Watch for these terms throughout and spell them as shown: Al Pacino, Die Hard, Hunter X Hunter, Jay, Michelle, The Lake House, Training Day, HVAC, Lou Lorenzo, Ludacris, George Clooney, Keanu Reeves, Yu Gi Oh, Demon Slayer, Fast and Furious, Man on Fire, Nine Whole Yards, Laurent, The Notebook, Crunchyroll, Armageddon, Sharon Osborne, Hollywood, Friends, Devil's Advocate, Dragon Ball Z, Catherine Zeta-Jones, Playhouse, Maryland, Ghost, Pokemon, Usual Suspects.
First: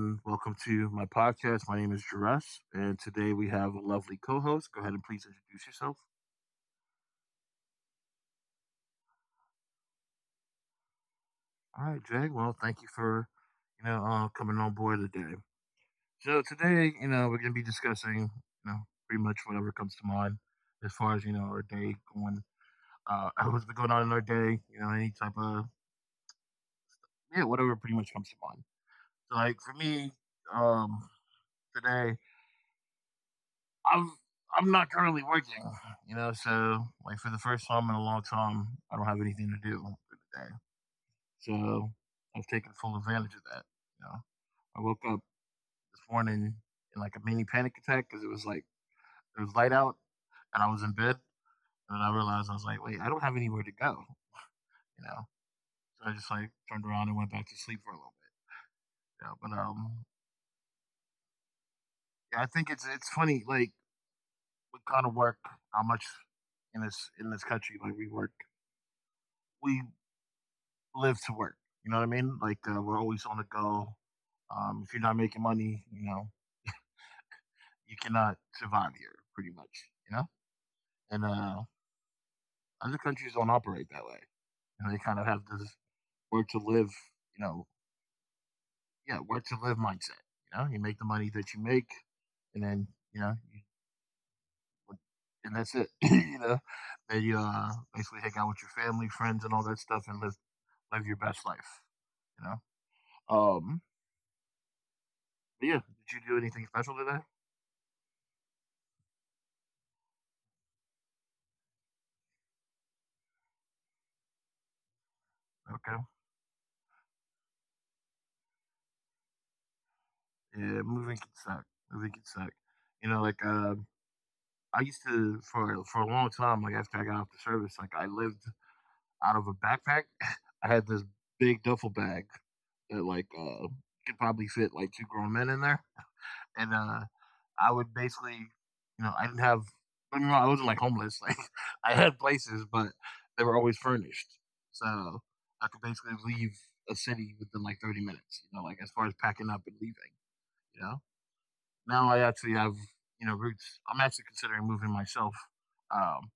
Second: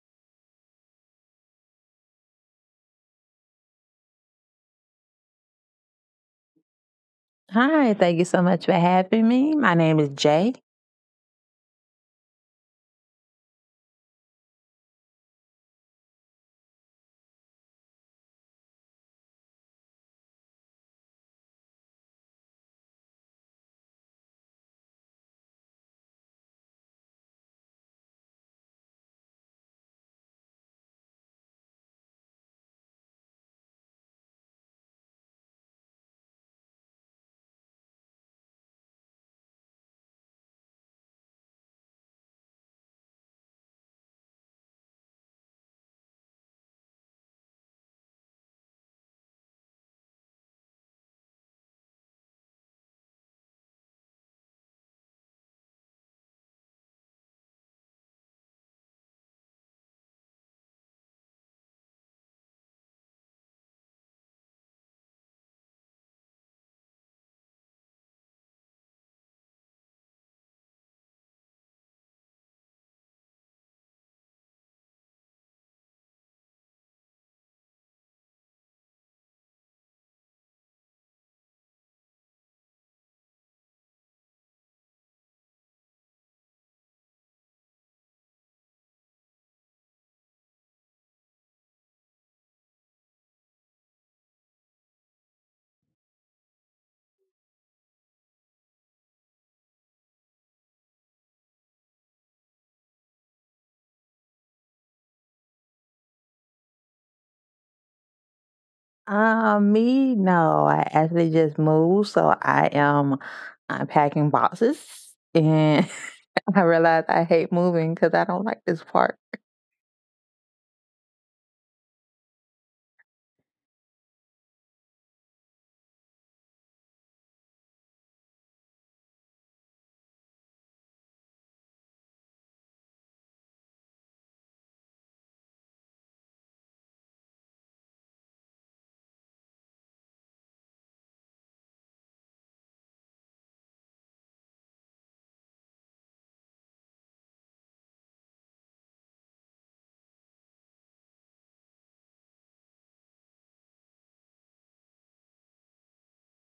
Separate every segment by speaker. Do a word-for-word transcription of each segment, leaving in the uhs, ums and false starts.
Speaker 1: and welcome to my podcast. My name is Jerus, and today we have a lovely co-host. Go ahead and please introduce yourself.
Speaker 2: Hi, thank you so much for having me. My name is Jay.
Speaker 1: All right, Jay. Well, thank you for you know uh, coming on board today. So today, you know, we're gonna be discussing you know pretty much whatever comes to mind as far as you know our day going, uh, what's been going on in our day. You know, any type of yeah, whatever pretty much comes to mind. So like for me, um, today I'm I'm not currently working, you know, so like for the first time in a long time, I don't have anything to do for the day. So I've taken full advantage of that. You know, I woke up this morning in like a mini panic attack because it was like it was light out and I was in bed, and then I realized I was like, wait, I don't have anywhere to go, you know. So I just like turned around and went back to sleep for a little bit. Yeah, but um, yeah, I think it's it's funny like what kind of work, how much in this in this country like we work we live to work. You know what I mean? Like uh, we're always on the go. Um, if you're not making money, you know you cannot survive here, pretty much. You know, and uh, other countries don't operate that way. You know, they kind of have this work to live. You know, yeah, work to live mindset. You know, you make the money that you make, and then you know, you, and that's it. you know, then you uh, basically hang out with your family, friends, and all that stuff, and live live your best life. You know. Um. But yeah, did you do anything special today?
Speaker 2: Um, me, no, I actually just moved, so I am unpacking boxes, and
Speaker 1: Okay.
Speaker 2: I realized I hate moving because I don't like this part.
Speaker 1: Yeah, moving can suck. Moving can suck. You know, like uh, I used to for for a long time. Like after I got off the service, like I lived out of a backpack. I had this big duffel bag that like uh, could probably fit like two grown men in there, and uh, I would basically, you know, I didn't have. I mean, I wasn't like homeless. Like I had places, but they were always furnished, so I could basically leave a city within like thirty minutes. You know, like as far as packing up and leaving. You know, now I actually have you know roots. I'm actually considering moving myself, um,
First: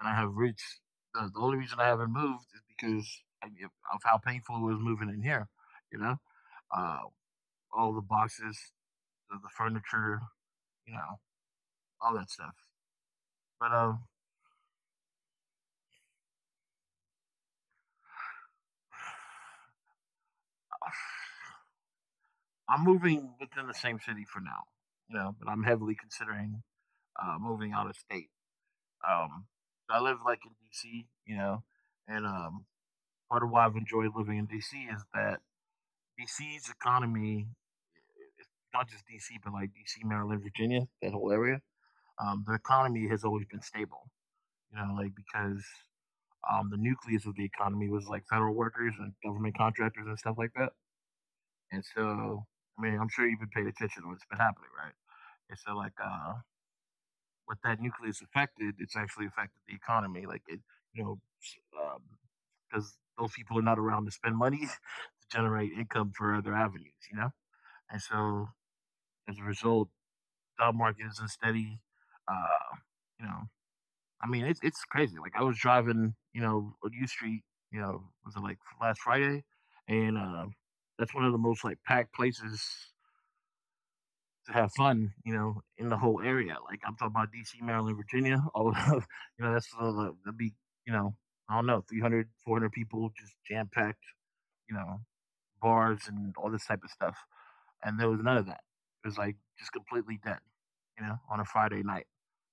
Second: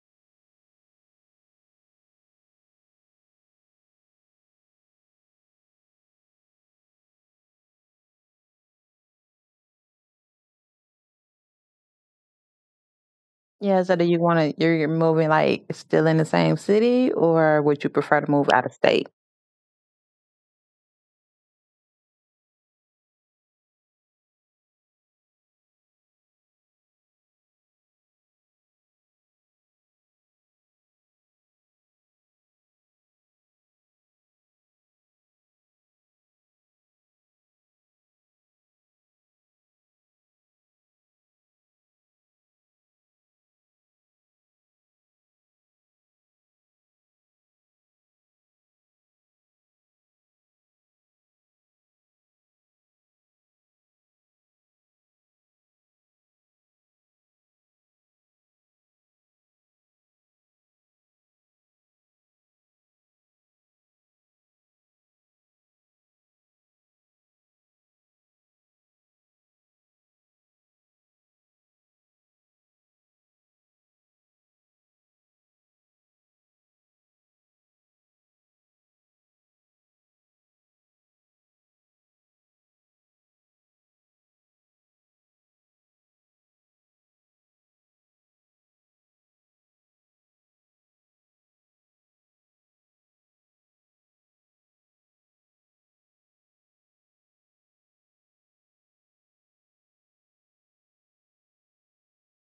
Speaker 1: and I have roots. The, the only reason I haven't moved is because I, of how painful it was moving in here. You know, uh, all the boxes, the, the furniture, you know, all that stuff. But
Speaker 2: Yeah, so
Speaker 1: um,
Speaker 2: do you want to? You're you're moving like still in the same city, or would you prefer to move out of state?
Speaker 1: I'm moving within the same city for now. You know, but I'm heavily considering uh, moving out of state. Um, I live like in D C. You know, and um, part of why I've enjoyed living in D C is that D C's economy, not just D C, but like D C, Maryland, Virginia, that whole area, um, the economy has always been stable. You know, like because um, the nucleus of the economy was like federal workers and government contractors and stuff like that. And so, I mean, I'm sure you've been paying attention to what's been happening, right? And so, like, uh, what that nucleus affected, it's actually affected the economy. Like, it, you know, because um, those people are not around to spend money to generate income for other avenues, you know? And so, as a result, job market isn't steady. Uh, you know, I mean, it's it's crazy. Like I was driving, you know, on U Street, you know, was it like last Friday, and uh, that's one of the most like packed places to have fun, you know, in the whole area. Like I'm talking about D C, Maryland, Virginia. All of, you know, that's uh, that'd be, you know, I don't know, three hundred, four hundred people just jam packed, you know, bars and all this type of stuff, and there was none of that. It was like just completely dead, you know, on a Friday night.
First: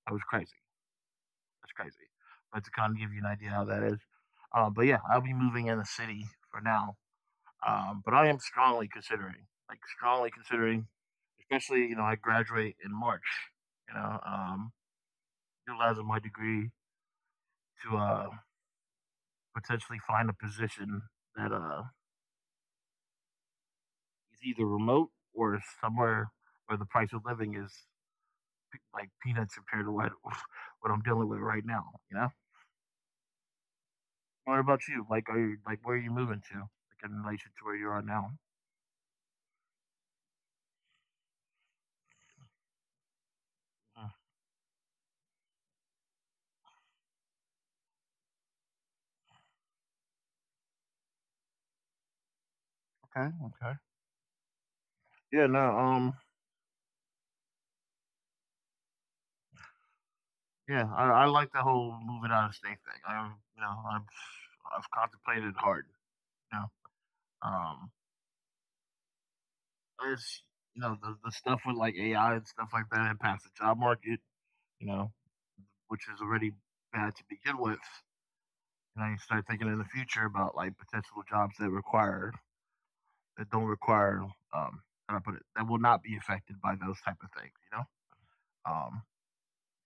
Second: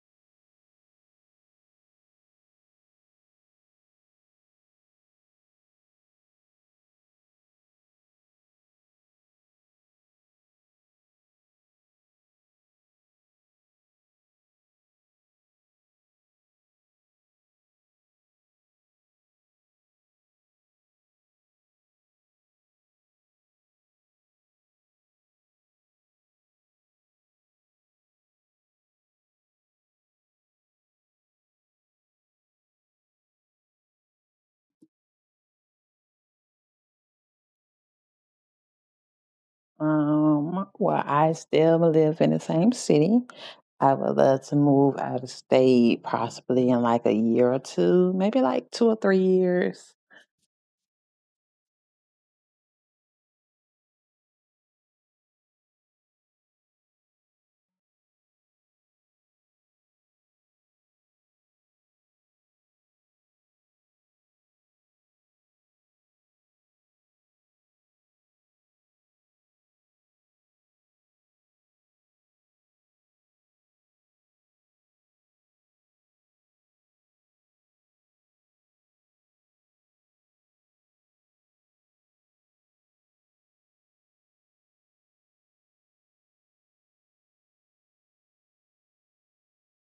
Speaker 1: That was crazy. That's crazy. But to kind of give you an idea how that is. Uh, but yeah, I'll be moving in the city for now. Um, but I am strongly considering, like strongly considering, especially you know I graduate in March. You know, um, utilizing my degree to uh, potentially find a position that uh, is either remote or somewhere where the price of living is like peanuts compared to what what I'm dealing with right now. You know. What about you? Like, are you like where are you moving to? Like in relation to where you are now?
Speaker 2: Um, well, I still live in the same city. I
Speaker 1: Mm,
Speaker 2: would love to move out of state, possibly in like a year or two, maybe like two or three years.
Speaker 1: okay. Okay. Yeah. No. Um. Yeah. I, I like the whole moving out of state thing. I you know I've I've contemplated it hard. You know. Um. It's you know the the stuff with like A I and stuff like that impacts the job market. You know, which is already bad to begin with. And I start thinking in the future about like potential jobs that require that don't require um how do I put it that will not be affected by those type of things, you know. Um,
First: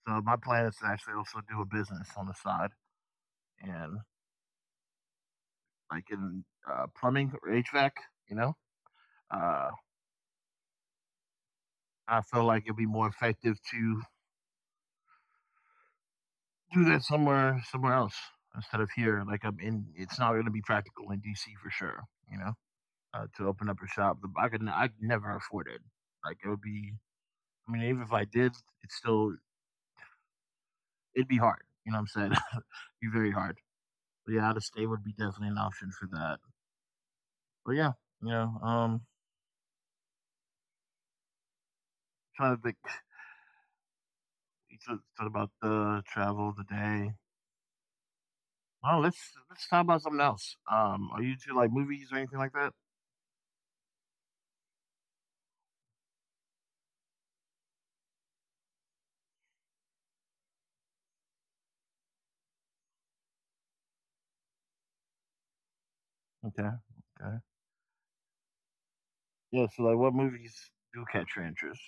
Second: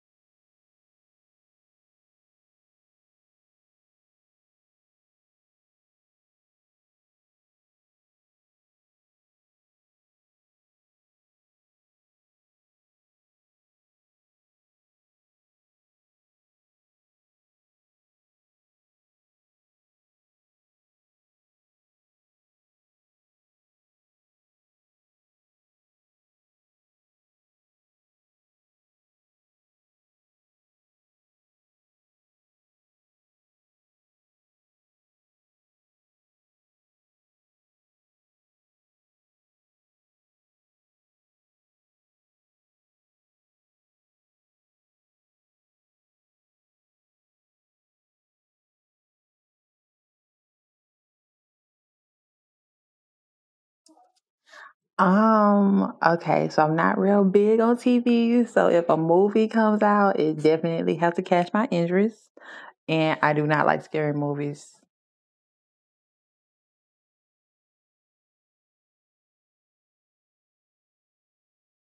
Speaker 1: so my plan is to actually also do a business on the side and like in uh, plumbing or H V A C, you know. Uh, I feel like it'd be more effective to do that somewhere somewhere else instead of here. Like I'm in, it's not going to be practical in D C for sure. You know, uh, to open up a shop, The- I could I could never afford it. Like it would be. I mean, even if I did, it's still it'd be hard. You know what I'm saying? it'd be very hard. But yeah, out of state would be definitely an option for that. But yeah, you know, um, trying to think. You talked talked about the travel, the day. Oh, let's let's talk about something else. Um, are you into like movies or anything like that?
Speaker 2: Um, okay, so I'm not real big on T V. So if a movie comes out, it definitely has to catch my interest. And I do not like scary movies.
Speaker 1: Okay, okay. Yeah. So like, what movies do catch your interest?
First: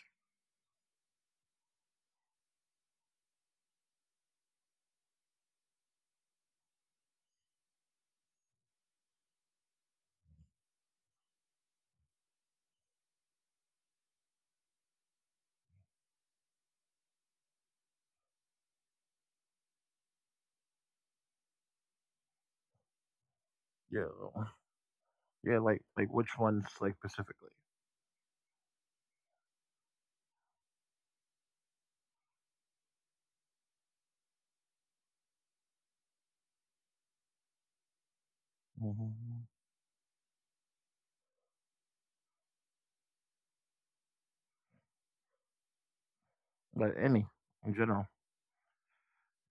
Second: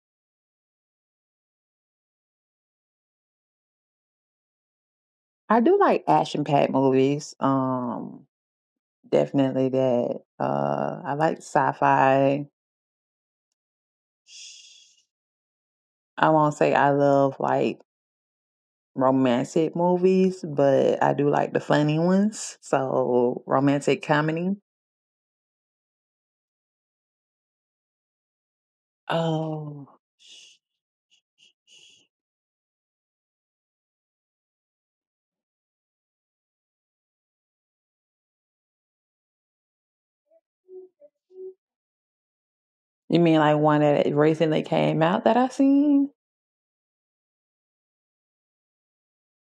Speaker 2: I do like action packed movies. Um, definitely that. Uh, I like sci fi. I won't say I love like romantic movies, but I do like the funny ones. So romantic
Speaker 1: Yeah,
Speaker 2: comedy.
Speaker 1: yeah. Like like which ones like specifically?
Speaker 2: Oh,
Speaker 1: Hmm,
Speaker 2: you mean like one that recently came out that I seen?
Speaker 1: like any in general,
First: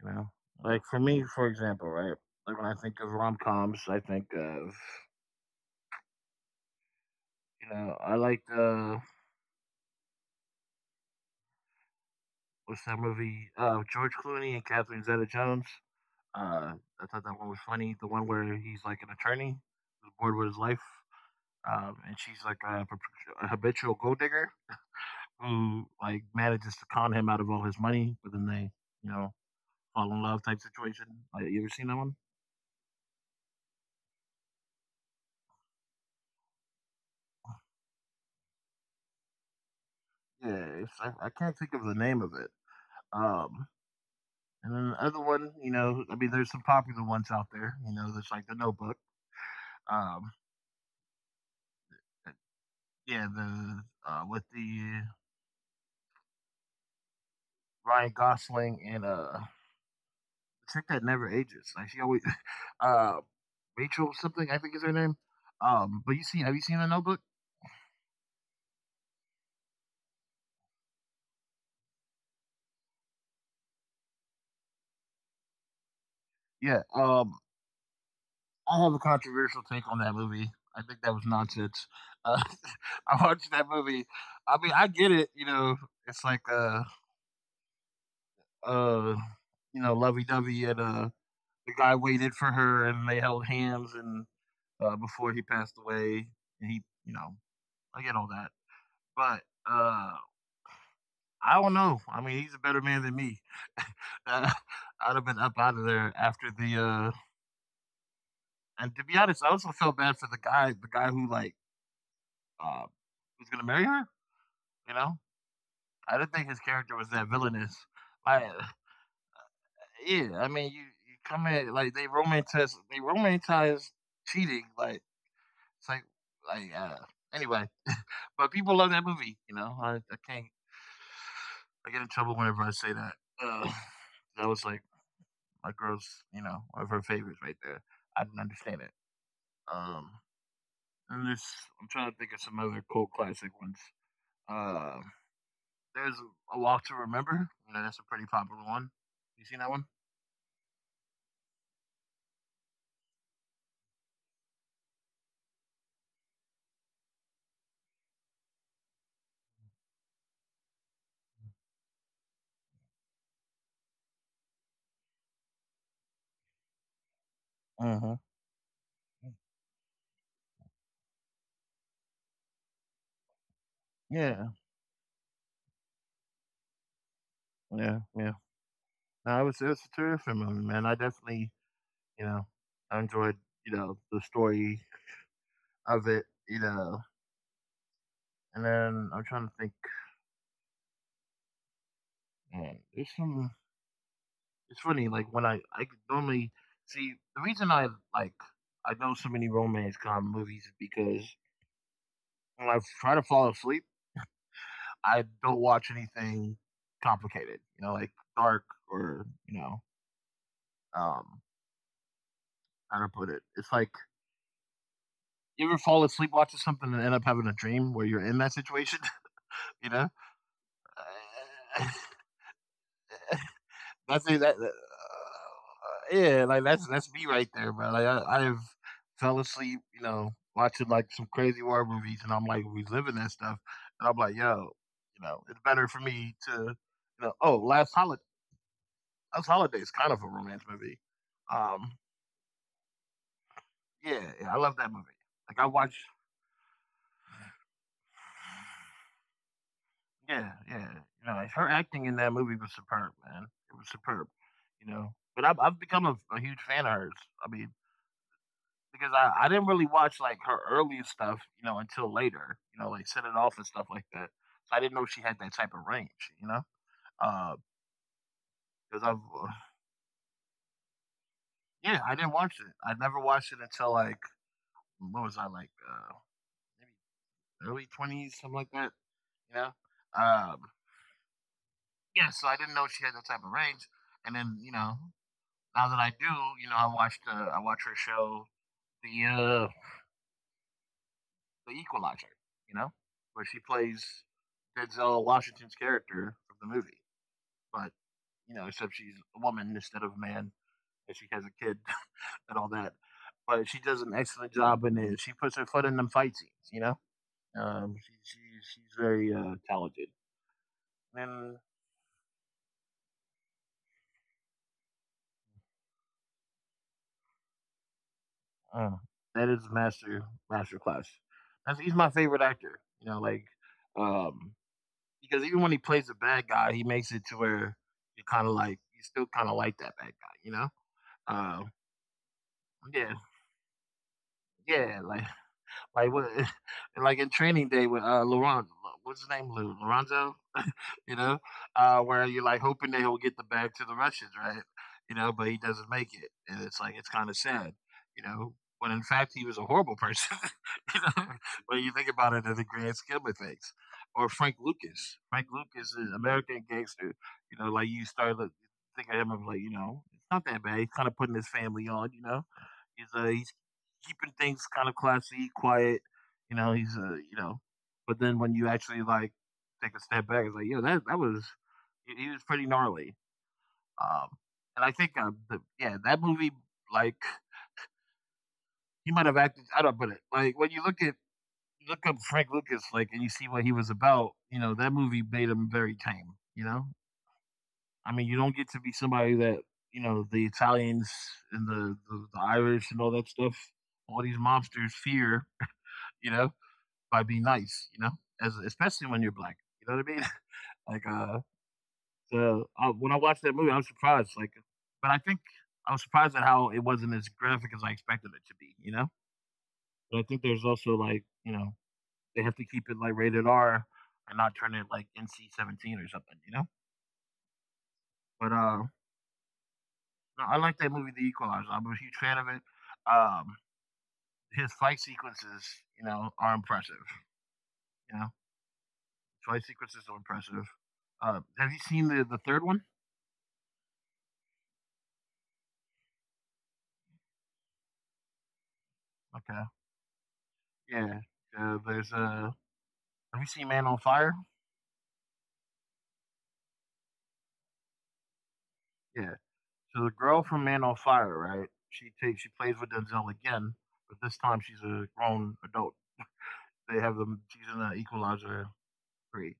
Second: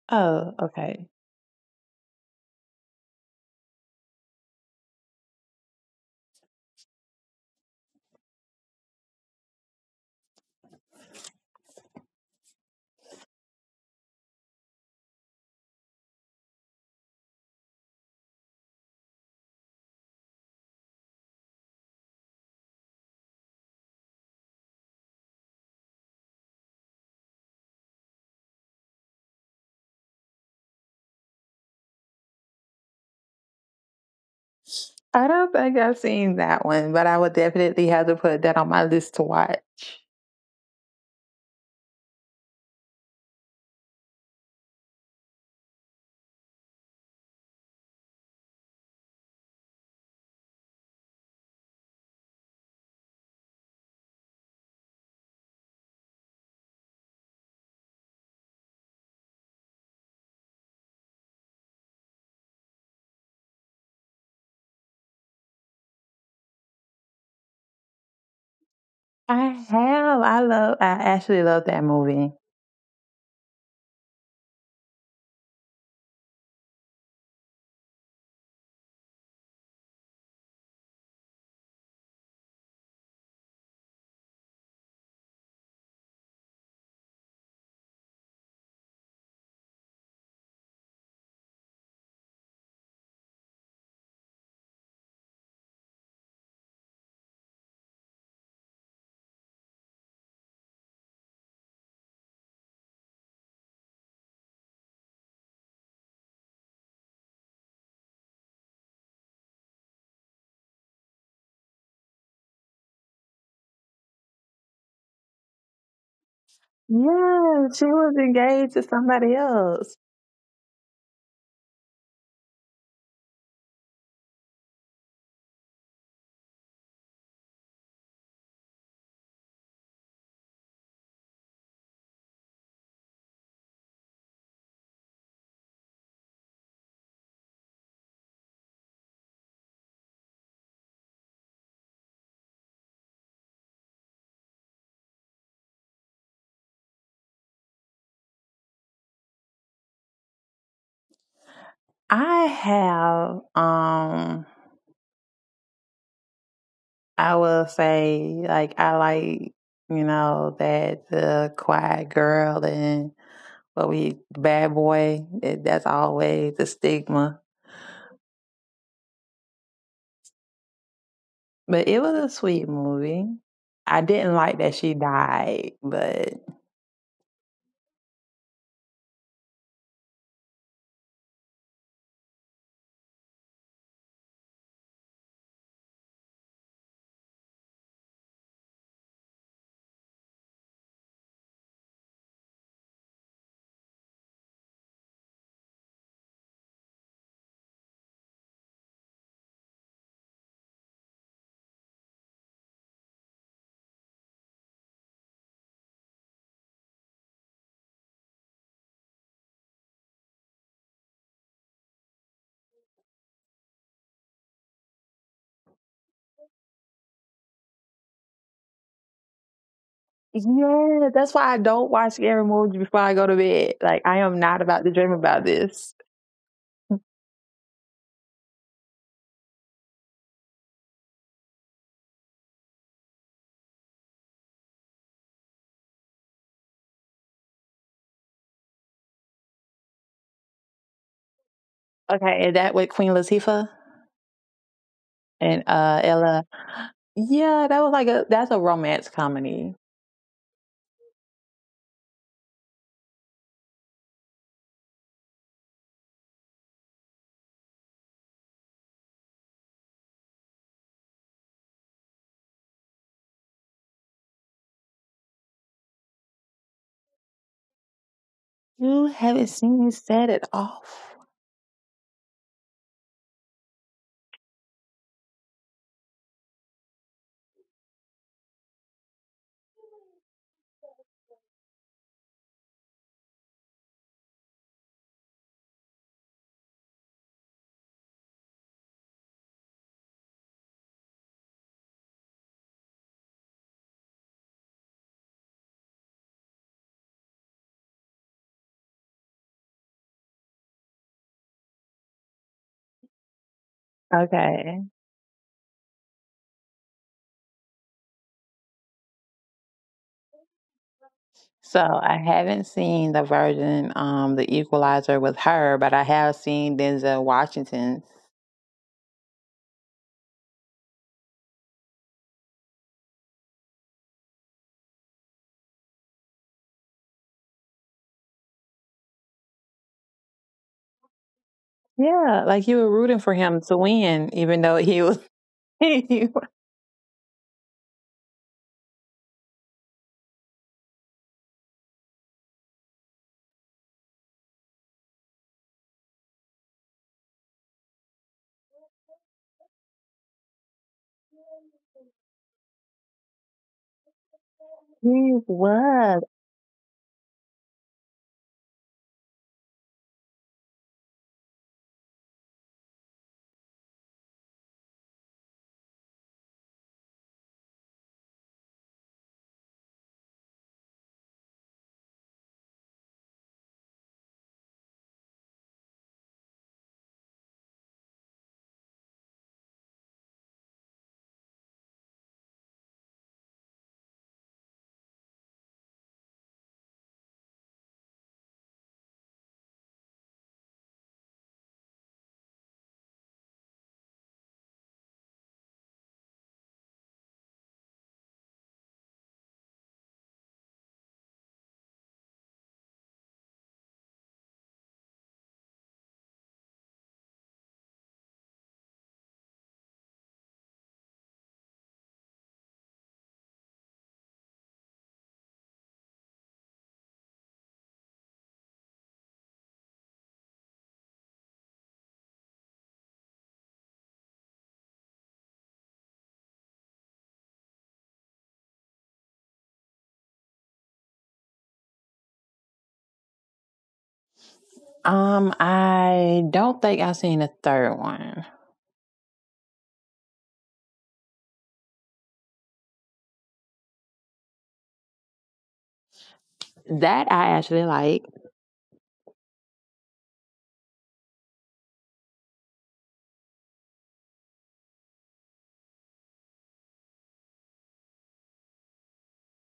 Speaker 1: you know.
Speaker 2: Oh,
Speaker 1: Like for
Speaker 2: okay.
Speaker 1: me, for example, right? Like when I think of rom coms, I think of you know I like the was that movie uh, George Clooney and Catherine Zeta-Jones. Uh, I thought that one was funny. The one where he's like an attorney, who's bored with his life, um, and she's like a, a habitual gold digger who like manages to con him out of all his money, but then they, you know, fall in love type situation. Like, you ever seen that one?
Speaker 2: I don't think I've seen that one, but I would definitely have to put that on my list to watch.
Speaker 1: Yeah, it's, I, I can't think of the name of it. Um, and then the other one, you know, I mean, there's some popular ones out there. You know, there's like The Notebook. Um, yeah, the uh, with the Ryan Gosling and uh the chick that never ages. Like she always uh Rachel something, I think is her name. Um but you seen have you seen The Notebook?
Speaker 2: I have. I love I actually love that movie.
Speaker 1: Yeah. Um I have a controversial take on that movie. I think that was nonsense. Uh, I watched that movie. I mean, I get it. You know, it's like uh, uh, you know, lovey dovey, and uh, the guy waited for her, and they held hands, and uh, before he passed away, and he, you know, I get all that. But uh, I don't know. I mean, he's a better man than me. Uh, I'd have been up out of there after the. uh And to be honest, I also felt bad for the guy, the guy who like uh, was gonna marry her. You know, I didn't think his character was that
Speaker 2: Yeah, she
Speaker 1: villainous.
Speaker 2: was
Speaker 1: I,
Speaker 2: engaged to somebody else.
Speaker 1: yeah, I mean, you, you come in like they romanticize, they romanticize cheating. Like it's like, like uh, anyway. But people love that movie. You know, I, I can't. I get in trouble whenever I say that. Uh, that was like my girl's, you know, one of her favorites right there. I didn't understand it. Um, and there's, I'm trying to think of some other cult classic ones. Uh, there's A Walk to Remember. You know, that's a pretty popular one. You seen that one?
Speaker 2: I have um I will say like I like, you know, that the quiet girl and what we bad boy, that, that's always the stigma.
Speaker 1: Uh huh.
Speaker 2: But it was a sweet movie. I didn't
Speaker 1: Yeah,
Speaker 2: like that she died, but
Speaker 1: yeah, yeah. No, it was it was a terrific movie, man. I definitely, you know, I enjoyed, you know, the story of it, you know. And then I'm trying to think. Man, there's some, it's funny, like when I I could normally see the reason I like I know so many romance com movies is because when I try to fall asleep, I don't watch anything complicated. You know, like dark or you know, um, how to put it. It's like you ever fall asleep watching something and end up having a dream where you're in that situation. You know.
Speaker 2: yeah, that's why I don't watch scary movies before I go to bed. Like I
Speaker 1: That's think
Speaker 2: am
Speaker 1: that
Speaker 2: not
Speaker 1: that
Speaker 2: about to dream about this.
Speaker 1: uh, yeah, like, that's that's me right there, bro. Like, I I have fell asleep, you know, watching, like, some crazy war movies, and I'm, like, reliving that stuff, and I'm like, "Yo," you know, "it's better for me to" you know, oh, Last Holiday. Last Holiday is kind of a romance movie. Um,
Speaker 2: Okay, and that with Queen Latifah
Speaker 1: yeah, yeah, I love that movie.
Speaker 2: and
Speaker 1: Like, I
Speaker 2: uh
Speaker 1: watch
Speaker 2: Ella. Yeah, that was like a that's a romance comedy.
Speaker 1: yeah, yeah, you know, like, her acting in that movie was superb, man. It was superb, you know? But I've I've become a a huge fan of hers. I mean, because I, I didn't really watch like her early stuff, you know, until later, you know, like Set It Off and stuff like that. So I didn't know she had that type of range, you know, because
Speaker 2: You
Speaker 1: uh, I've
Speaker 2: haven't
Speaker 1: uh,
Speaker 2: seen me set it off.
Speaker 1: yeah, I didn't watch it. I never watched it until like what was I like uh, maybe early twenties, something like that, you know. Um, yeah, so I didn't know she had that type of range, and then you know now that I do, you know, I watched uh, I watch her show the uh, the Equalizer, you know, where she plays Denzel Washington's character from the movie, but you know, except she's a woman instead of a man, and she has a kid and all that. But she does an excellent
Speaker 2: Okay.
Speaker 1: job in it. She puts her foot in them fight scenes, you know. Um, she, she, she's very uh, talented, and
Speaker 2: So I haven't seen the version, um, the equalizer with her, but I have seen Denzel Washington.
Speaker 1: uh, that is master master class. That's, he's my favorite actor, you know, like um, because even when he plays a bad guy, he makes it to where you kind of like you still kind of like that bad guy, you know. Uh,
Speaker 2: Yeah, like you were rooting
Speaker 1: yeah,
Speaker 2: for him to win, even though he was
Speaker 1: yeah, like
Speaker 2: he
Speaker 1: Like what? Like in Training Day with uh, Laurent. What's his name? Lou Lorenzo. you know, uh, where you're like hoping that he'll get the bag to the Russians, right? You know, but he doesn't make it, and it's like it's kind of sad, you know, when in fact he was a horrible person, you know, when you think about it in the grand scheme of things. Or Frank Lucas, Frank Lucas is an
Speaker 2: was.
Speaker 1: American gangster, you know. Like you start to think of him of like you know, it's not that bad. He's kind of putting his family on, you know. He's uh, he's keeping things kind of classy, quiet. You know, he's a, uh, you know, but then when you actually like take a step back, it's like, yo, that that was he was pretty gnarly. Um, and I think uh, the, yeah, that movie like he might have acted. I don't, but it, like when you look at look up Frank Lucas, like, and you see what he was about. You know, that movie made him very tame. You know, I mean, you don't get to be somebody that you know the Italians and the the, the Irish and all that stuff, all these mobsters fear, you know, by being nice, you know, as especially when you're black. You know what I mean? Like, uh, so I, when I watched that movie, I was surprised. Like, but I think I was surprised at how it wasn't as graphic as I expected it to be. You know, but I think there's also like, you know, they have to keep it like rated R and not turn it like N C seventeen or something. You know, but uh, no, I like that movie, The Equalizer. I'm a huge fan of it. Um, his fight sequences, you know, are impressive. You know, fight sequences are impressive. Uh, have you seen the the third one?
Speaker 2: Um, I don't think I've seen the third one.
Speaker 1: Okay. Yeah, uh, there's a. Have you seen Man on Fire?
Speaker 2: That I actually like.
Speaker 1: Yeah. So the girl from Man on Fire, right? She takes, she plays with Denzel again, but this time she's a grown adult. They have them. She's in the Equalizer three.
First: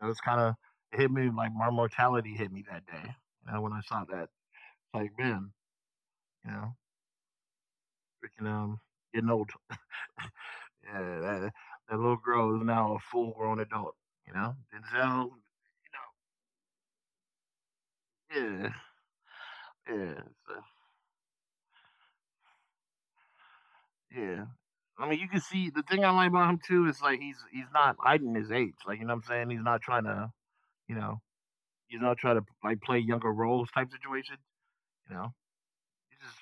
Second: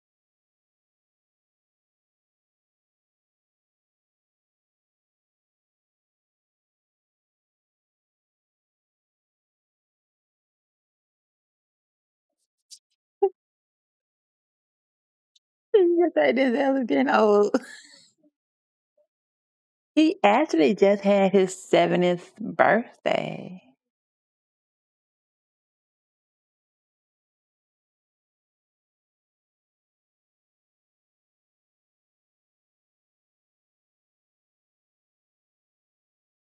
Speaker 1: That was kind of it hit me like my mortality hit me that day. You know, when I saw that, it's like man, you know, freaking um, getting old. Yeah, that, that little girl is now a full grown adult. You know, Denzel.
Speaker 2: Yes, I did. That was getting old.
Speaker 1: You know, yeah,
Speaker 2: He
Speaker 1: yeah. So
Speaker 2: actually just had his seventieth birthday.
Speaker 1: yeah. I mean, you can see the thing I like about him too is like he's he's not hiding his age. Like you know what I'm saying? He's not trying to, you know, he's not trying to like play younger roles type situation. You know, he's just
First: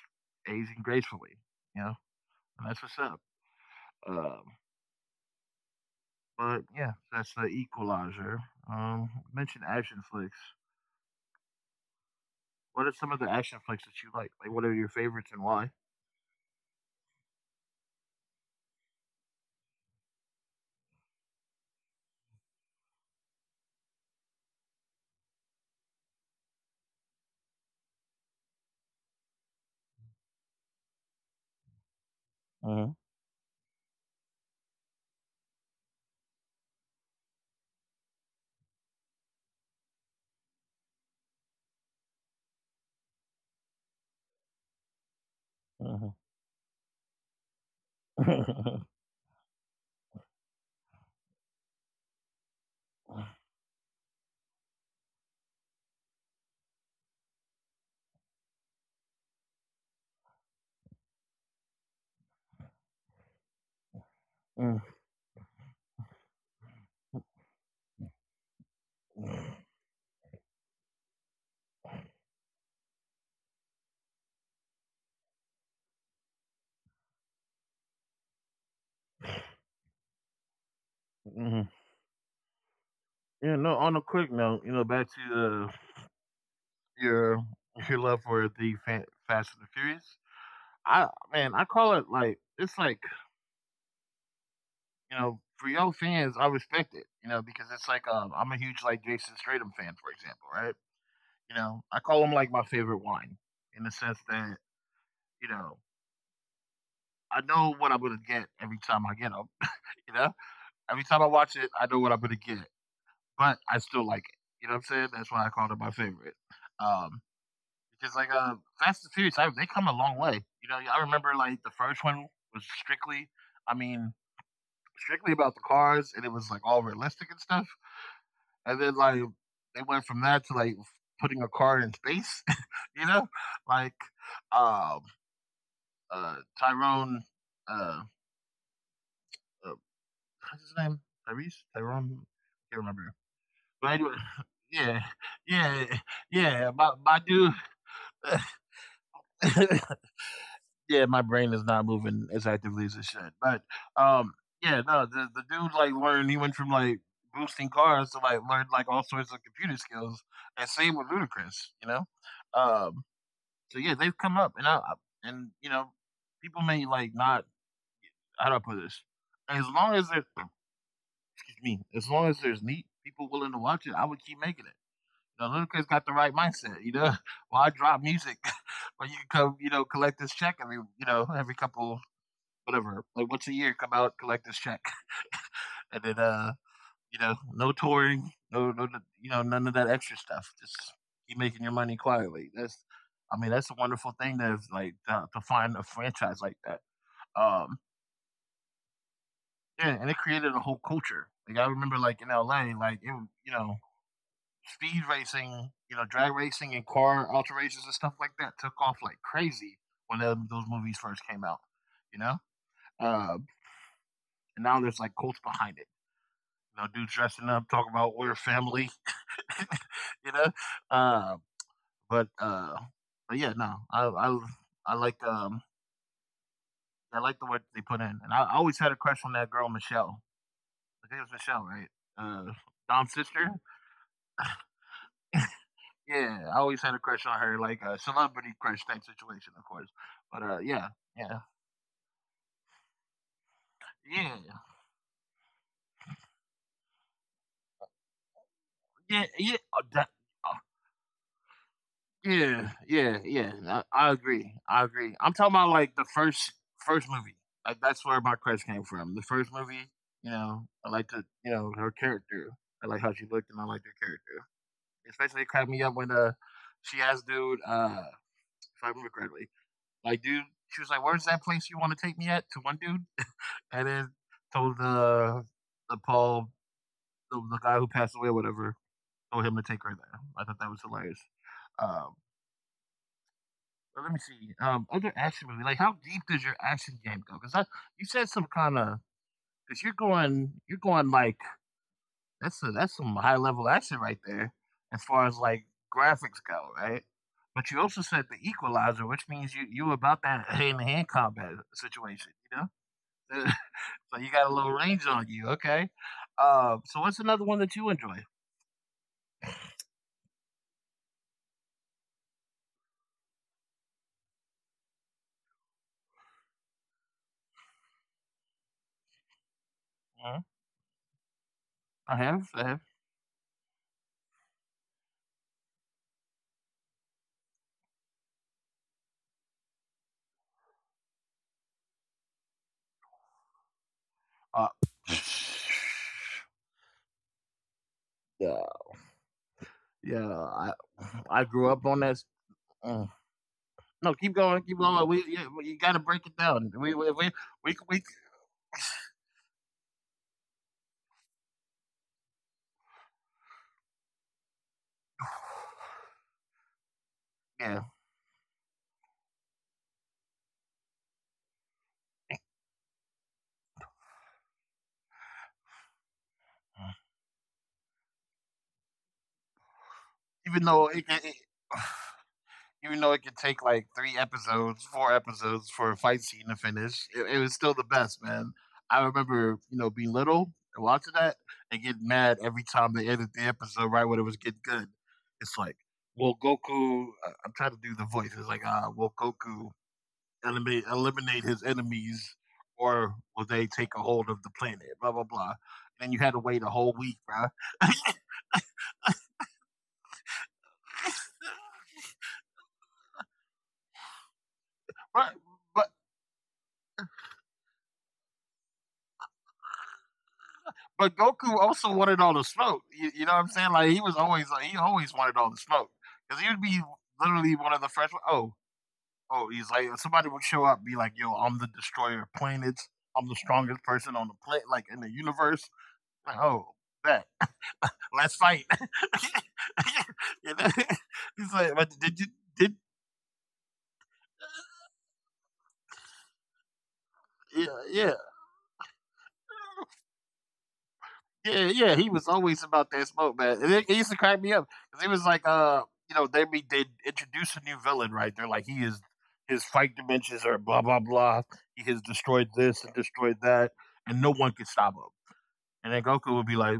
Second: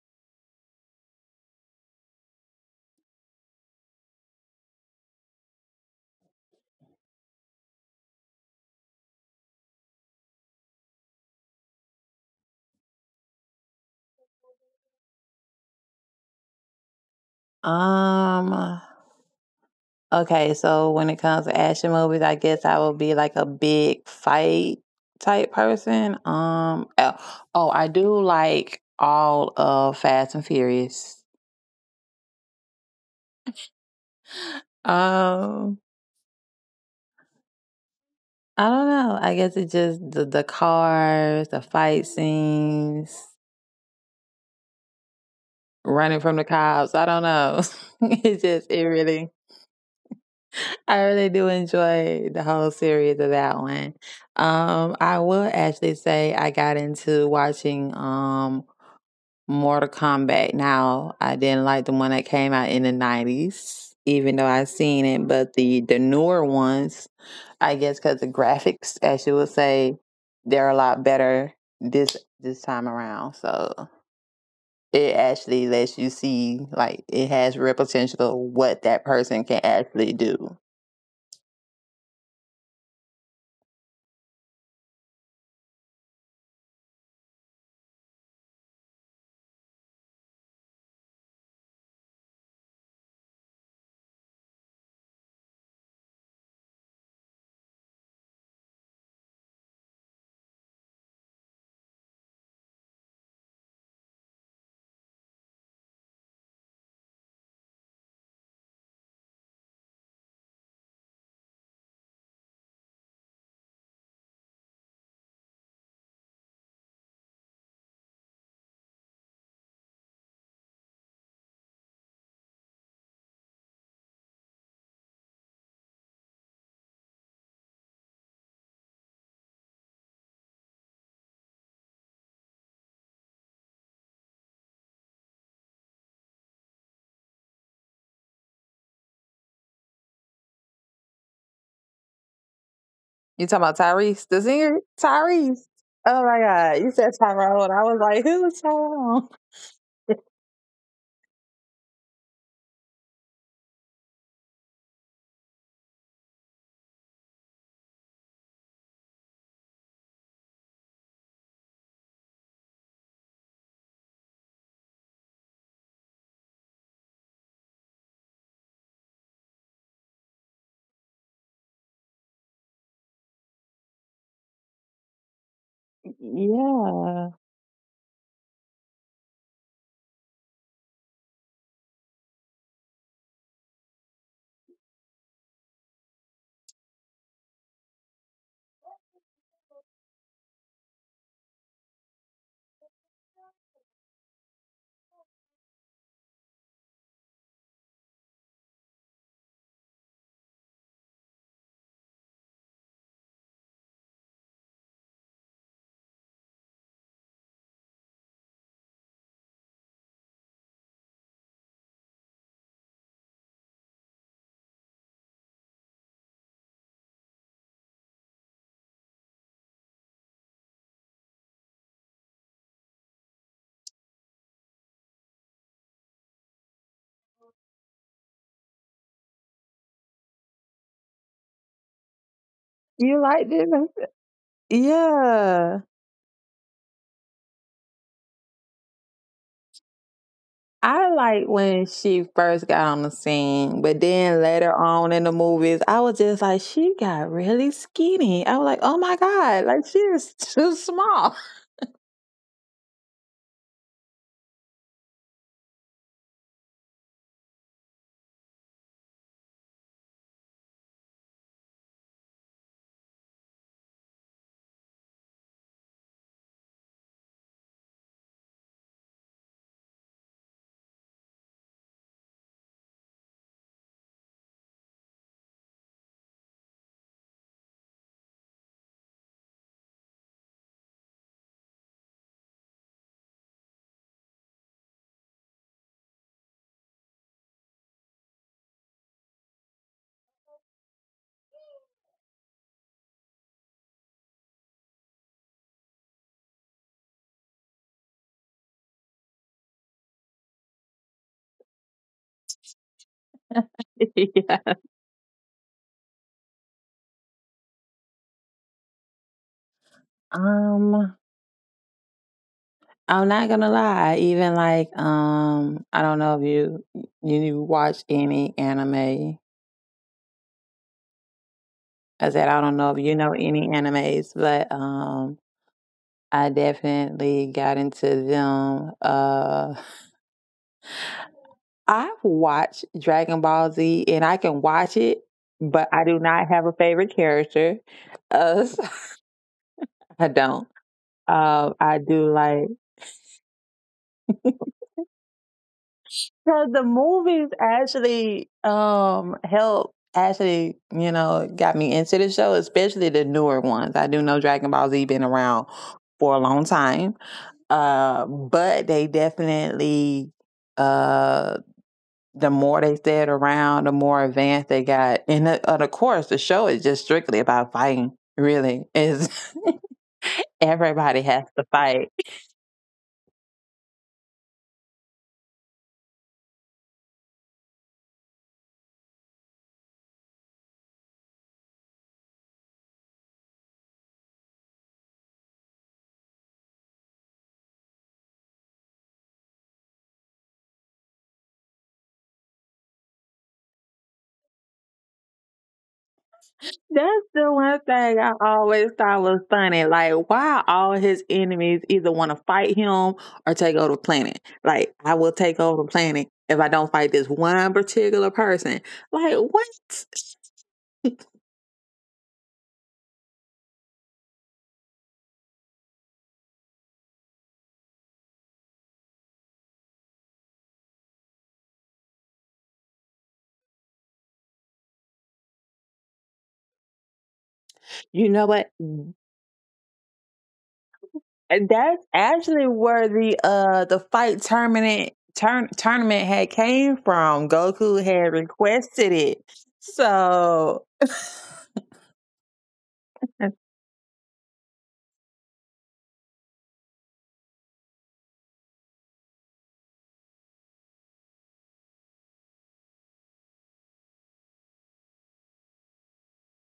Speaker 1: aging gracefully. You know, and that's what's up. Um, but yeah, that's the Equalizer. Um, mention action flicks. What are some of the action flicks that you like? Like, what are your favorites and why?
Speaker 2: Um, Okay, so when it comes to action movies, I guess I would be like a big fight type person. Um, oh, oh, I do like all of Fast and Furious.
Speaker 1: Uh huh.
Speaker 2: Um, I don't know. I guess it's just the, the cars, the fight scenes,
Speaker 1: Uh huh.
Speaker 2: running from the cops. I don't know. it's just it really. I really do enjoy the whole series of that one. Um, I will actually say I got into watching um Mortal Kombat. Now, I didn't like the one that came out in the nineties, even though I
Speaker 1: Mm,
Speaker 2: seen it, but the, the newer ones, I guess because the graphics, as you would say, they're a lot better this this time around. So it actually lets you see, like, it has real potential of what that person can actually do.
Speaker 1: mhm. Yeah, no. On a quick note, you know, back to uh, your your love for the fa- Fast and the Furious. I man, I call it like it's like you know for y'all fans, I respect it. You know because it's like um, I'm a huge like Jason Statham fan, for example, right? You know I call him like my favorite wine in the sense that you know I know what I'm gonna get every time I get him. You know every time I watch it, I know what I'm gonna get, but I still like it. You know what I'm saying? That's why I called it my favorite. Um, because like uh, Fast and Furious, I, they come a long way. You know, I remember like the first one was strictly, I mean, strictly about the cars, and it was like all realistic and stuff. And then like they went from that to like putting a car in space. you know, like um uh Tyrone, uh, uh what's his name? Tyrese, Tyrone, I can't remember.
Speaker 2: You talking about
Speaker 1: But anyway,
Speaker 2: Tyrese? The singer
Speaker 1: yeah,
Speaker 2: Tyrese.
Speaker 1: yeah,
Speaker 2: Oh my
Speaker 1: yeah.
Speaker 2: God,
Speaker 1: My
Speaker 2: you said
Speaker 1: my dude,
Speaker 2: Tyrone. I was like, who is Tyrone?
Speaker 1: yeah, my brain is not moving as actively as it should. But um, yeah, no, the the dude like learned. He went from like boosting cars to like learn like all sorts of computer skills. And same with Ludacris, you know. Um, so yeah, they've come up, and I and you know, people may like not. How do I put this? As long as there's excuse me, as long as there's neat people willing to watch it, I would keep making it. Now, Ludacris got the right mindset, you know.
Speaker 2: Yeah.
Speaker 1: Why drop music when you can come, you know, collect this check every, you know, every couple whatever, like once a year, come out, collect this check, and then uh, you know, no touring, no, no, no- you know, none of that extra stuff. Just keep making your money quietly. That's, I mean, that's a wonderful thing to like to, to find a franchise like that. Um, yeah, and it created a whole culture. Like I remember, like in L A, like it, you know, speed racing, you know, drag racing and car alterations and stuff like that took off like crazy when um, those movies first came out. You know, uh, and now there's like cults behind it. No dude dressing up, talking about we're family, you know. Uh, but uh, but yeah, no, I I I like um I like the work they put in, and I, I always had a crush on that girl Michelle. I think it was Michelle, right? Uh, Dom's
Speaker 2: You liked
Speaker 1: sister.
Speaker 2: it? Yeah.
Speaker 1: Yeah, I always had a crush on her, like a celebrity crush type situation, of course. But uh, yeah,
Speaker 2: I
Speaker 1: yeah,
Speaker 2: like when she first got on the scene, but
Speaker 1: yeah,
Speaker 2: then later on in the movies, I was just like, she got really skinny. I was like, oh my
Speaker 1: yeah, yeah.
Speaker 2: God,
Speaker 1: uh,
Speaker 2: like she
Speaker 1: That,
Speaker 2: is
Speaker 1: uh,
Speaker 2: too small.
Speaker 1: yeah, yeah, yeah. I, I agree. I agree. I'm talking about like the first first movie. Like that's where my crush came from. The first movie, you know, I like the you know, her character. I like how she looked and I liked her character. Especially it cracked me up when uh she asked dude, uh if I remember correctly, like dude, she was like, "Where's that place you wanna take me at to one dude?" And then told the the Paul, the, the guy who passed away or whatever, told him to take her there. I thought that was hilarious. Um Uh, Let me see. Um, other action movie. Like, how deep does your action game go? Because you said some kind of. Because you're going, you're going like that's a, that's some high level action right there, as far as like graphics go, right? But you also said the Equalizer, which means you you about that hand to hand combat situation, you know. So you got a little range on you, okay? Uh, so what's another one that you enjoy?
Speaker 2: Um, I'm not gonna lie, even like um, I don't know if you you watch any anime.
Speaker 1: Uh, I
Speaker 2: I
Speaker 1: have,
Speaker 2: said
Speaker 1: I
Speaker 2: I don't
Speaker 1: have.
Speaker 2: know if you know any animes, but um I definitely got into them uh I watch Dragon Ball Z and I can
Speaker 1: Uh,
Speaker 2: watch it, but I do not have a favorite character.
Speaker 1: yeah,
Speaker 2: Uh,
Speaker 1: yeah.
Speaker 2: I don't.
Speaker 1: I I grew
Speaker 2: Um,
Speaker 1: up on
Speaker 2: I
Speaker 1: that.
Speaker 2: do like
Speaker 1: mm, No, keep going, keep going. We yeah, you got to break it down.
Speaker 2: because the
Speaker 1: We we we
Speaker 2: movies
Speaker 1: we, we
Speaker 2: actually um help actually, you know, got me into the show, especially the newer ones. I do know Dragon Ball Z been around for a long time.
Speaker 1: yeah.
Speaker 2: Uh but they definitely uh the more they stayed around, the more advanced they got. And the, and of course, the show is just strictly about fighting. Really, is
Speaker 1: Even though it, can,
Speaker 2: everybody
Speaker 1: it
Speaker 2: has to fight.
Speaker 1: even though it could take like three episodes, four episodes for a fight scene to finish, it, it was still the best, man. I remember, you know, being little and watching that, and getting mad every time they ended the episode right when it was getting good. It's like, well, Goku. I- am trying to do the voice. It's like, ah, uh, well, Goku eliminate eliminate his enemies, or will they take a hold of the planet? Blah blah blah. And you had to wait a whole week,
Speaker 2: That's
Speaker 1: bro.
Speaker 2: the one thing I always thought was funny. Like, why all his enemies either want to fight him or take over the planet? Like, I
Speaker 1: but
Speaker 2: will take over
Speaker 1: but
Speaker 2: the planet if I don't fight this one particular person. Like, what?
Speaker 1: but Goku also wanted all the smoke. You, you know what I'm saying? Like he was always like, he always wanted all the smoke because he would be literally one of the first. Oh oh, he's like, somebody would show up and be like, "Yo, I'm the destroyer of planets. I'm the strongest person on the planet, like in the universe." Like, oh, bet.
Speaker 2: You
Speaker 1: Let's
Speaker 2: know
Speaker 1: fight.
Speaker 2: what?
Speaker 1: You know? He's
Speaker 2: And
Speaker 1: like, but
Speaker 2: that's
Speaker 1: did you
Speaker 2: actually
Speaker 1: did
Speaker 2: where the uh the fight tournament turn tournament had came from.
Speaker 1: Yeah,
Speaker 2: Goku
Speaker 1: yeah.
Speaker 2: had requested it. So
Speaker 1: Yeah, yeah, he was always about that smoke, man. And it, it used to crack me up because it was like, uh, you know, they be they introduce a new villain, right? They're like, he is, his fight dimensions are blah blah blah. He has destroyed this and destroyed that, and no one can stop him. And then Goku would be like,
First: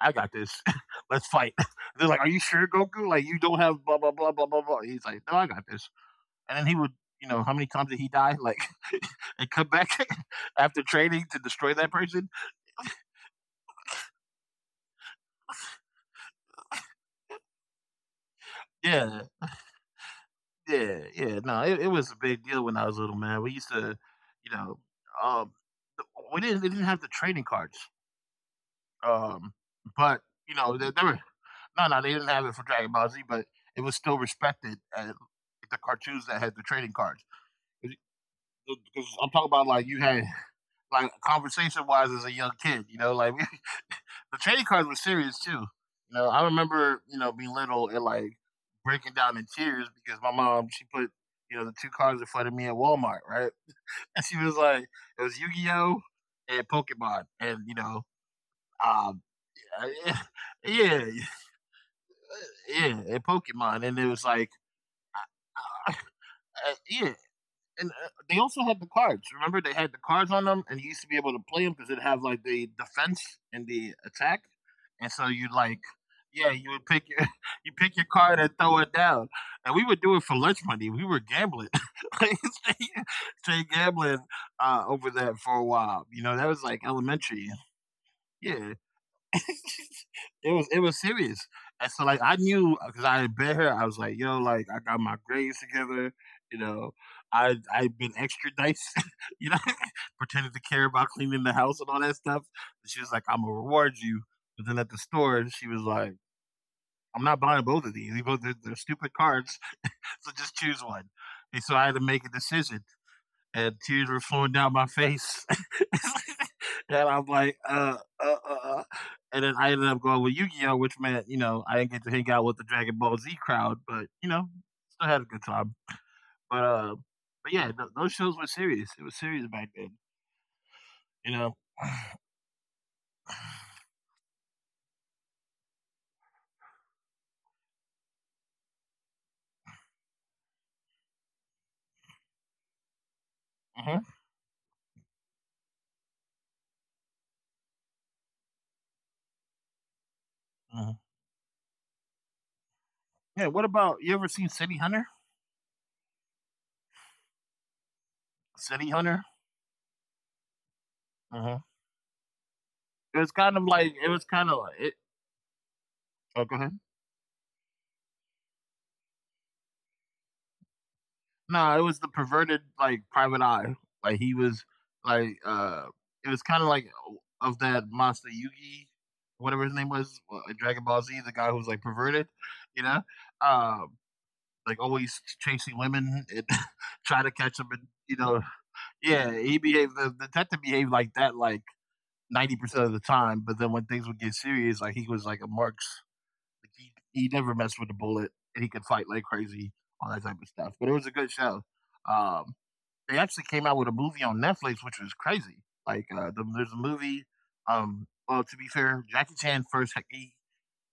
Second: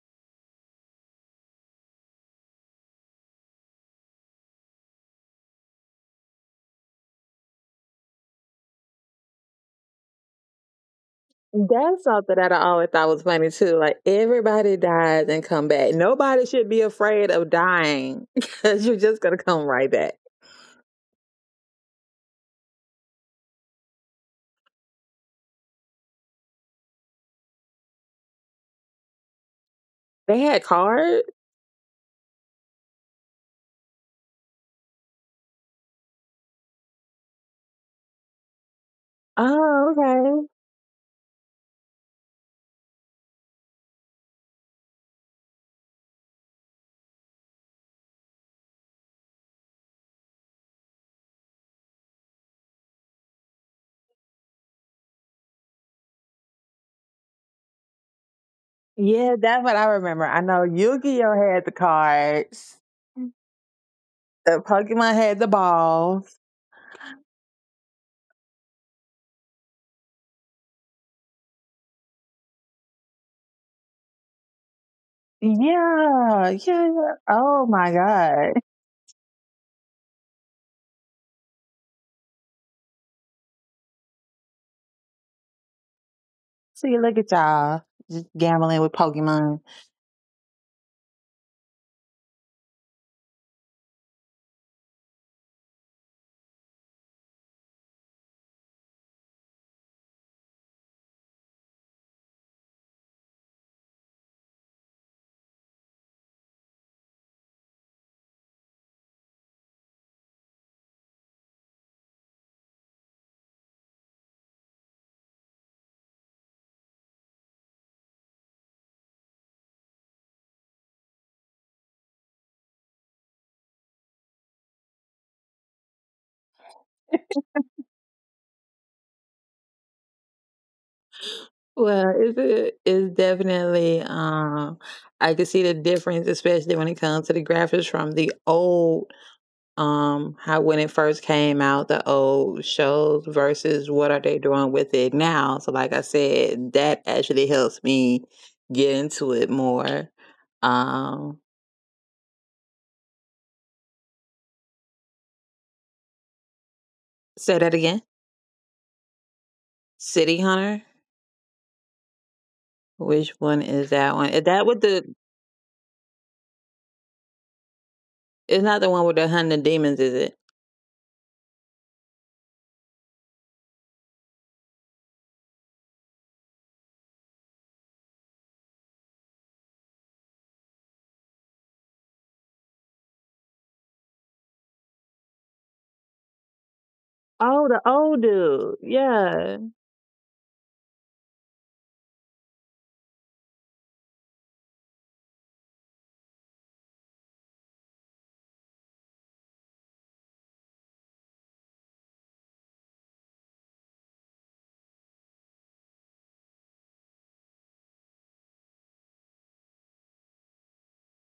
Speaker 1: I got this. Let's fight. They're like, are you sure, Goku? Like, you don't have blah blah blah blah blah blah. He's like, no, I got this. And then he would, you know, how many times did he die? Like, and come back after training to destroy that
Speaker 2: that's
Speaker 1: person.
Speaker 2: something that I always thought was funny too. Like everybody dies and come back. Nobody should be afraid of dying because you're just
Speaker 1: Yeah,
Speaker 2: gonna come right back.
Speaker 1: yeah, yeah. No, it, it was a big deal when I was little, man. We used to, you know, um, th- we didn't they didn't have the trading cards, um, but
Speaker 2: They
Speaker 1: you
Speaker 2: had
Speaker 1: know, they, they were
Speaker 2: cards.
Speaker 1: no, no, they didn't have it for Dragon Ball Z, but it was still respected at the cartoons that had the trading cards. Because I'm talking about like
Speaker 2: Oh,
Speaker 1: you had
Speaker 2: okay.
Speaker 1: like conversation wise as a young kid, you know, like the trading cards were serious too. You know, I remember, you know, being little, and like breaking down in tears because my mom, she put, you know, the two cards in front of me at Walmart, right? And she was like, it was Yu Gi Oh and Pokemon, and you know, um,
Speaker 2: Yeah, that's what I remember. I know
Speaker 1: yeah,
Speaker 2: Yu-Gi-Oh had the cards.
Speaker 1: yeah, and Pokemon, and it was
Speaker 2: The
Speaker 1: like,
Speaker 2: Pokemon had the balls.
Speaker 1: uh, yeah, and uh, they also had the cards. Remember, they had the cards on them, and you used to be able to play them because it had like the defense and the attack, and so you like,
Speaker 2: Yeah, yeah,
Speaker 1: yeah, you
Speaker 2: yeah.
Speaker 1: would pick your
Speaker 2: Oh my
Speaker 1: you pick your
Speaker 2: God.
Speaker 1: card and throw it down, and we would do it for lunch money. We were gambling, like, stay, stay gambling uh, over that for a while. You know, that was
Speaker 2: See,
Speaker 1: like
Speaker 2: look at y'all
Speaker 1: elementary.
Speaker 2: just gambling with
Speaker 1: Yeah,
Speaker 2: Pokemon.
Speaker 1: it was, it was serious. And so like I knew, because I had been here, I was like, yo, like I got my grades together, you know. I I've been extra nice, you know, pretended to care about cleaning the house and all that stuff. And she was like, I'm gonna reward you. But then at the store, she was like, I'm not buying both of these. They both they're, they're stupid cards, so just choose one. And so I had to make a decision, and tears were flowing down my face. And I'm like, uh, uh, uh, uh. And then I ended up going with Yu Gi Oh!, which meant, you know, I didn't get to hang out with the Dragon Ball Z crowd, but, you know, still had a good time. But, uh, but yeah, th- those shows were serious. It was serious back then, you know?
Speaker 2: Well, it's a, it's definitely um I could see the difference, especially when it comes to the graphics from the old, um how when it first came out, the old shows versus what are
Speaker 1: hmm
Speaker 2: they doing with it now. So like I said, that actually helps me get into it more.
Speaker 1: hmm
Speaker 2: um
Speaker 1: Yeah, what about, you ever seen City Hunter?
Speaker 2: say that again?
Speaker 1: City Hunter?
Speaker 2: City Hunter.
Speaker 1: Uh huh.
Speaker 2: Which
Speaker 1: It
Speaker 2: one
Speaker 1: was kind
Speaker 2: is
Speaker 1: of
Speaker 2: that
Speaker 1: like,
Speaker 2: one?
Speaker 1: it
Speaker 2: Is
Speaker 1: was
Speaker 2: that
Speaker 1: kind
Speaker 2: with
Speaker 1: of
Speaker 2: the—
Speaker 1: like, it, oh, go ahead.
Speaker 2: it's not the one with the hunting demons, is it?
Speaker 1: No, it was the perverted, like, private eye. Like, he was, like, uh, it was kinda like of that monster Yugi, whatever his name was, uh, in Dragon Ball Z, the guy who was, like, perverted, you know? Um, like, always chasing women and trying to
Speaker 2: Oh, the
Speaker 1: catch them, and
Speaker 2: old
Speaker 1: you know.
Speaker 2: dude. Yeah.
Speaker 1: Yeah, he behaved, the the detective behaved like that, like, ninety percent of the time, but then when things would get serious, like, he was like a marks. Like, he he never messed with a bullet, and he could fight like crazy, all that type of stuff, but it was a good show. Um, they actually came out with a movie on Netflix, which was crazy. Like, uh, the there's a movie, um, well, to be fair, Jackie Chan first he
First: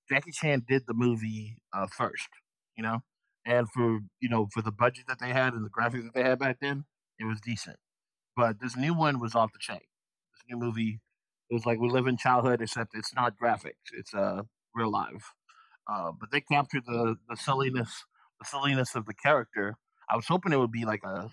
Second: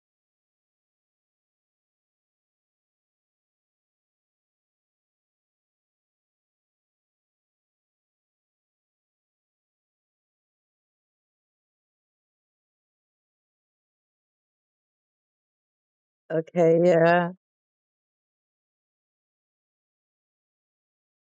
Speaker 1: Jackie Chan did the movie, uh, first, you know? And for, you know, for the budget that they had and the graphics that they had back then, it was decent. But this new one was off the chain. This new movie, it was like we live in childhood, except it's not graphics, it's, uh, real life. Uh, but they
Speaker 2: Okay.
Speaker 1: captured the
Speaker 2: Yeah.
Speaker 1: the silliness, the silliness of the character. I was hoping it would be like a,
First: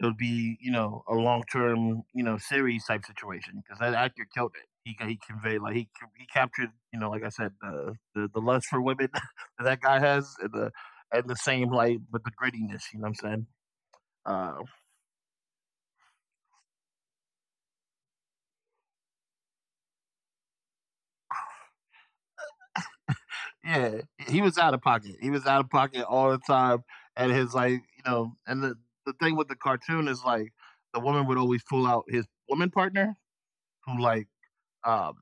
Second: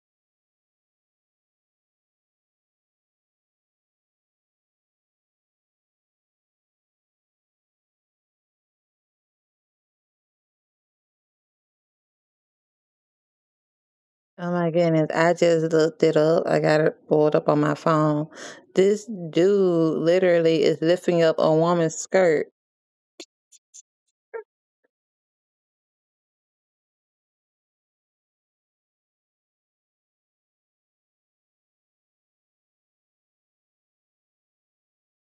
Speaker 1: it would be, you know, a long term, you know, series type situation, because that actor killed it. He ca- he conveyed, like, he ca- he captured, you know, like I said, uh, the the lust for women that that guy has, and the, and the same, like, but the grittiness. You know what I'm saying?
Speaker 2: Oh
Speaker 1: Uh,
Speaker 2: my goodness, I just looked it up. I got it pulled up on my phone. This dude literally is lifting up a woman's skirt.
Speaker 1: yeah, he was out of pocket. He was out of pocket all the time, and his, like, you know, and the the thing with the cartoon is, like, the woman would always pull out, his woman partner, who, like, um,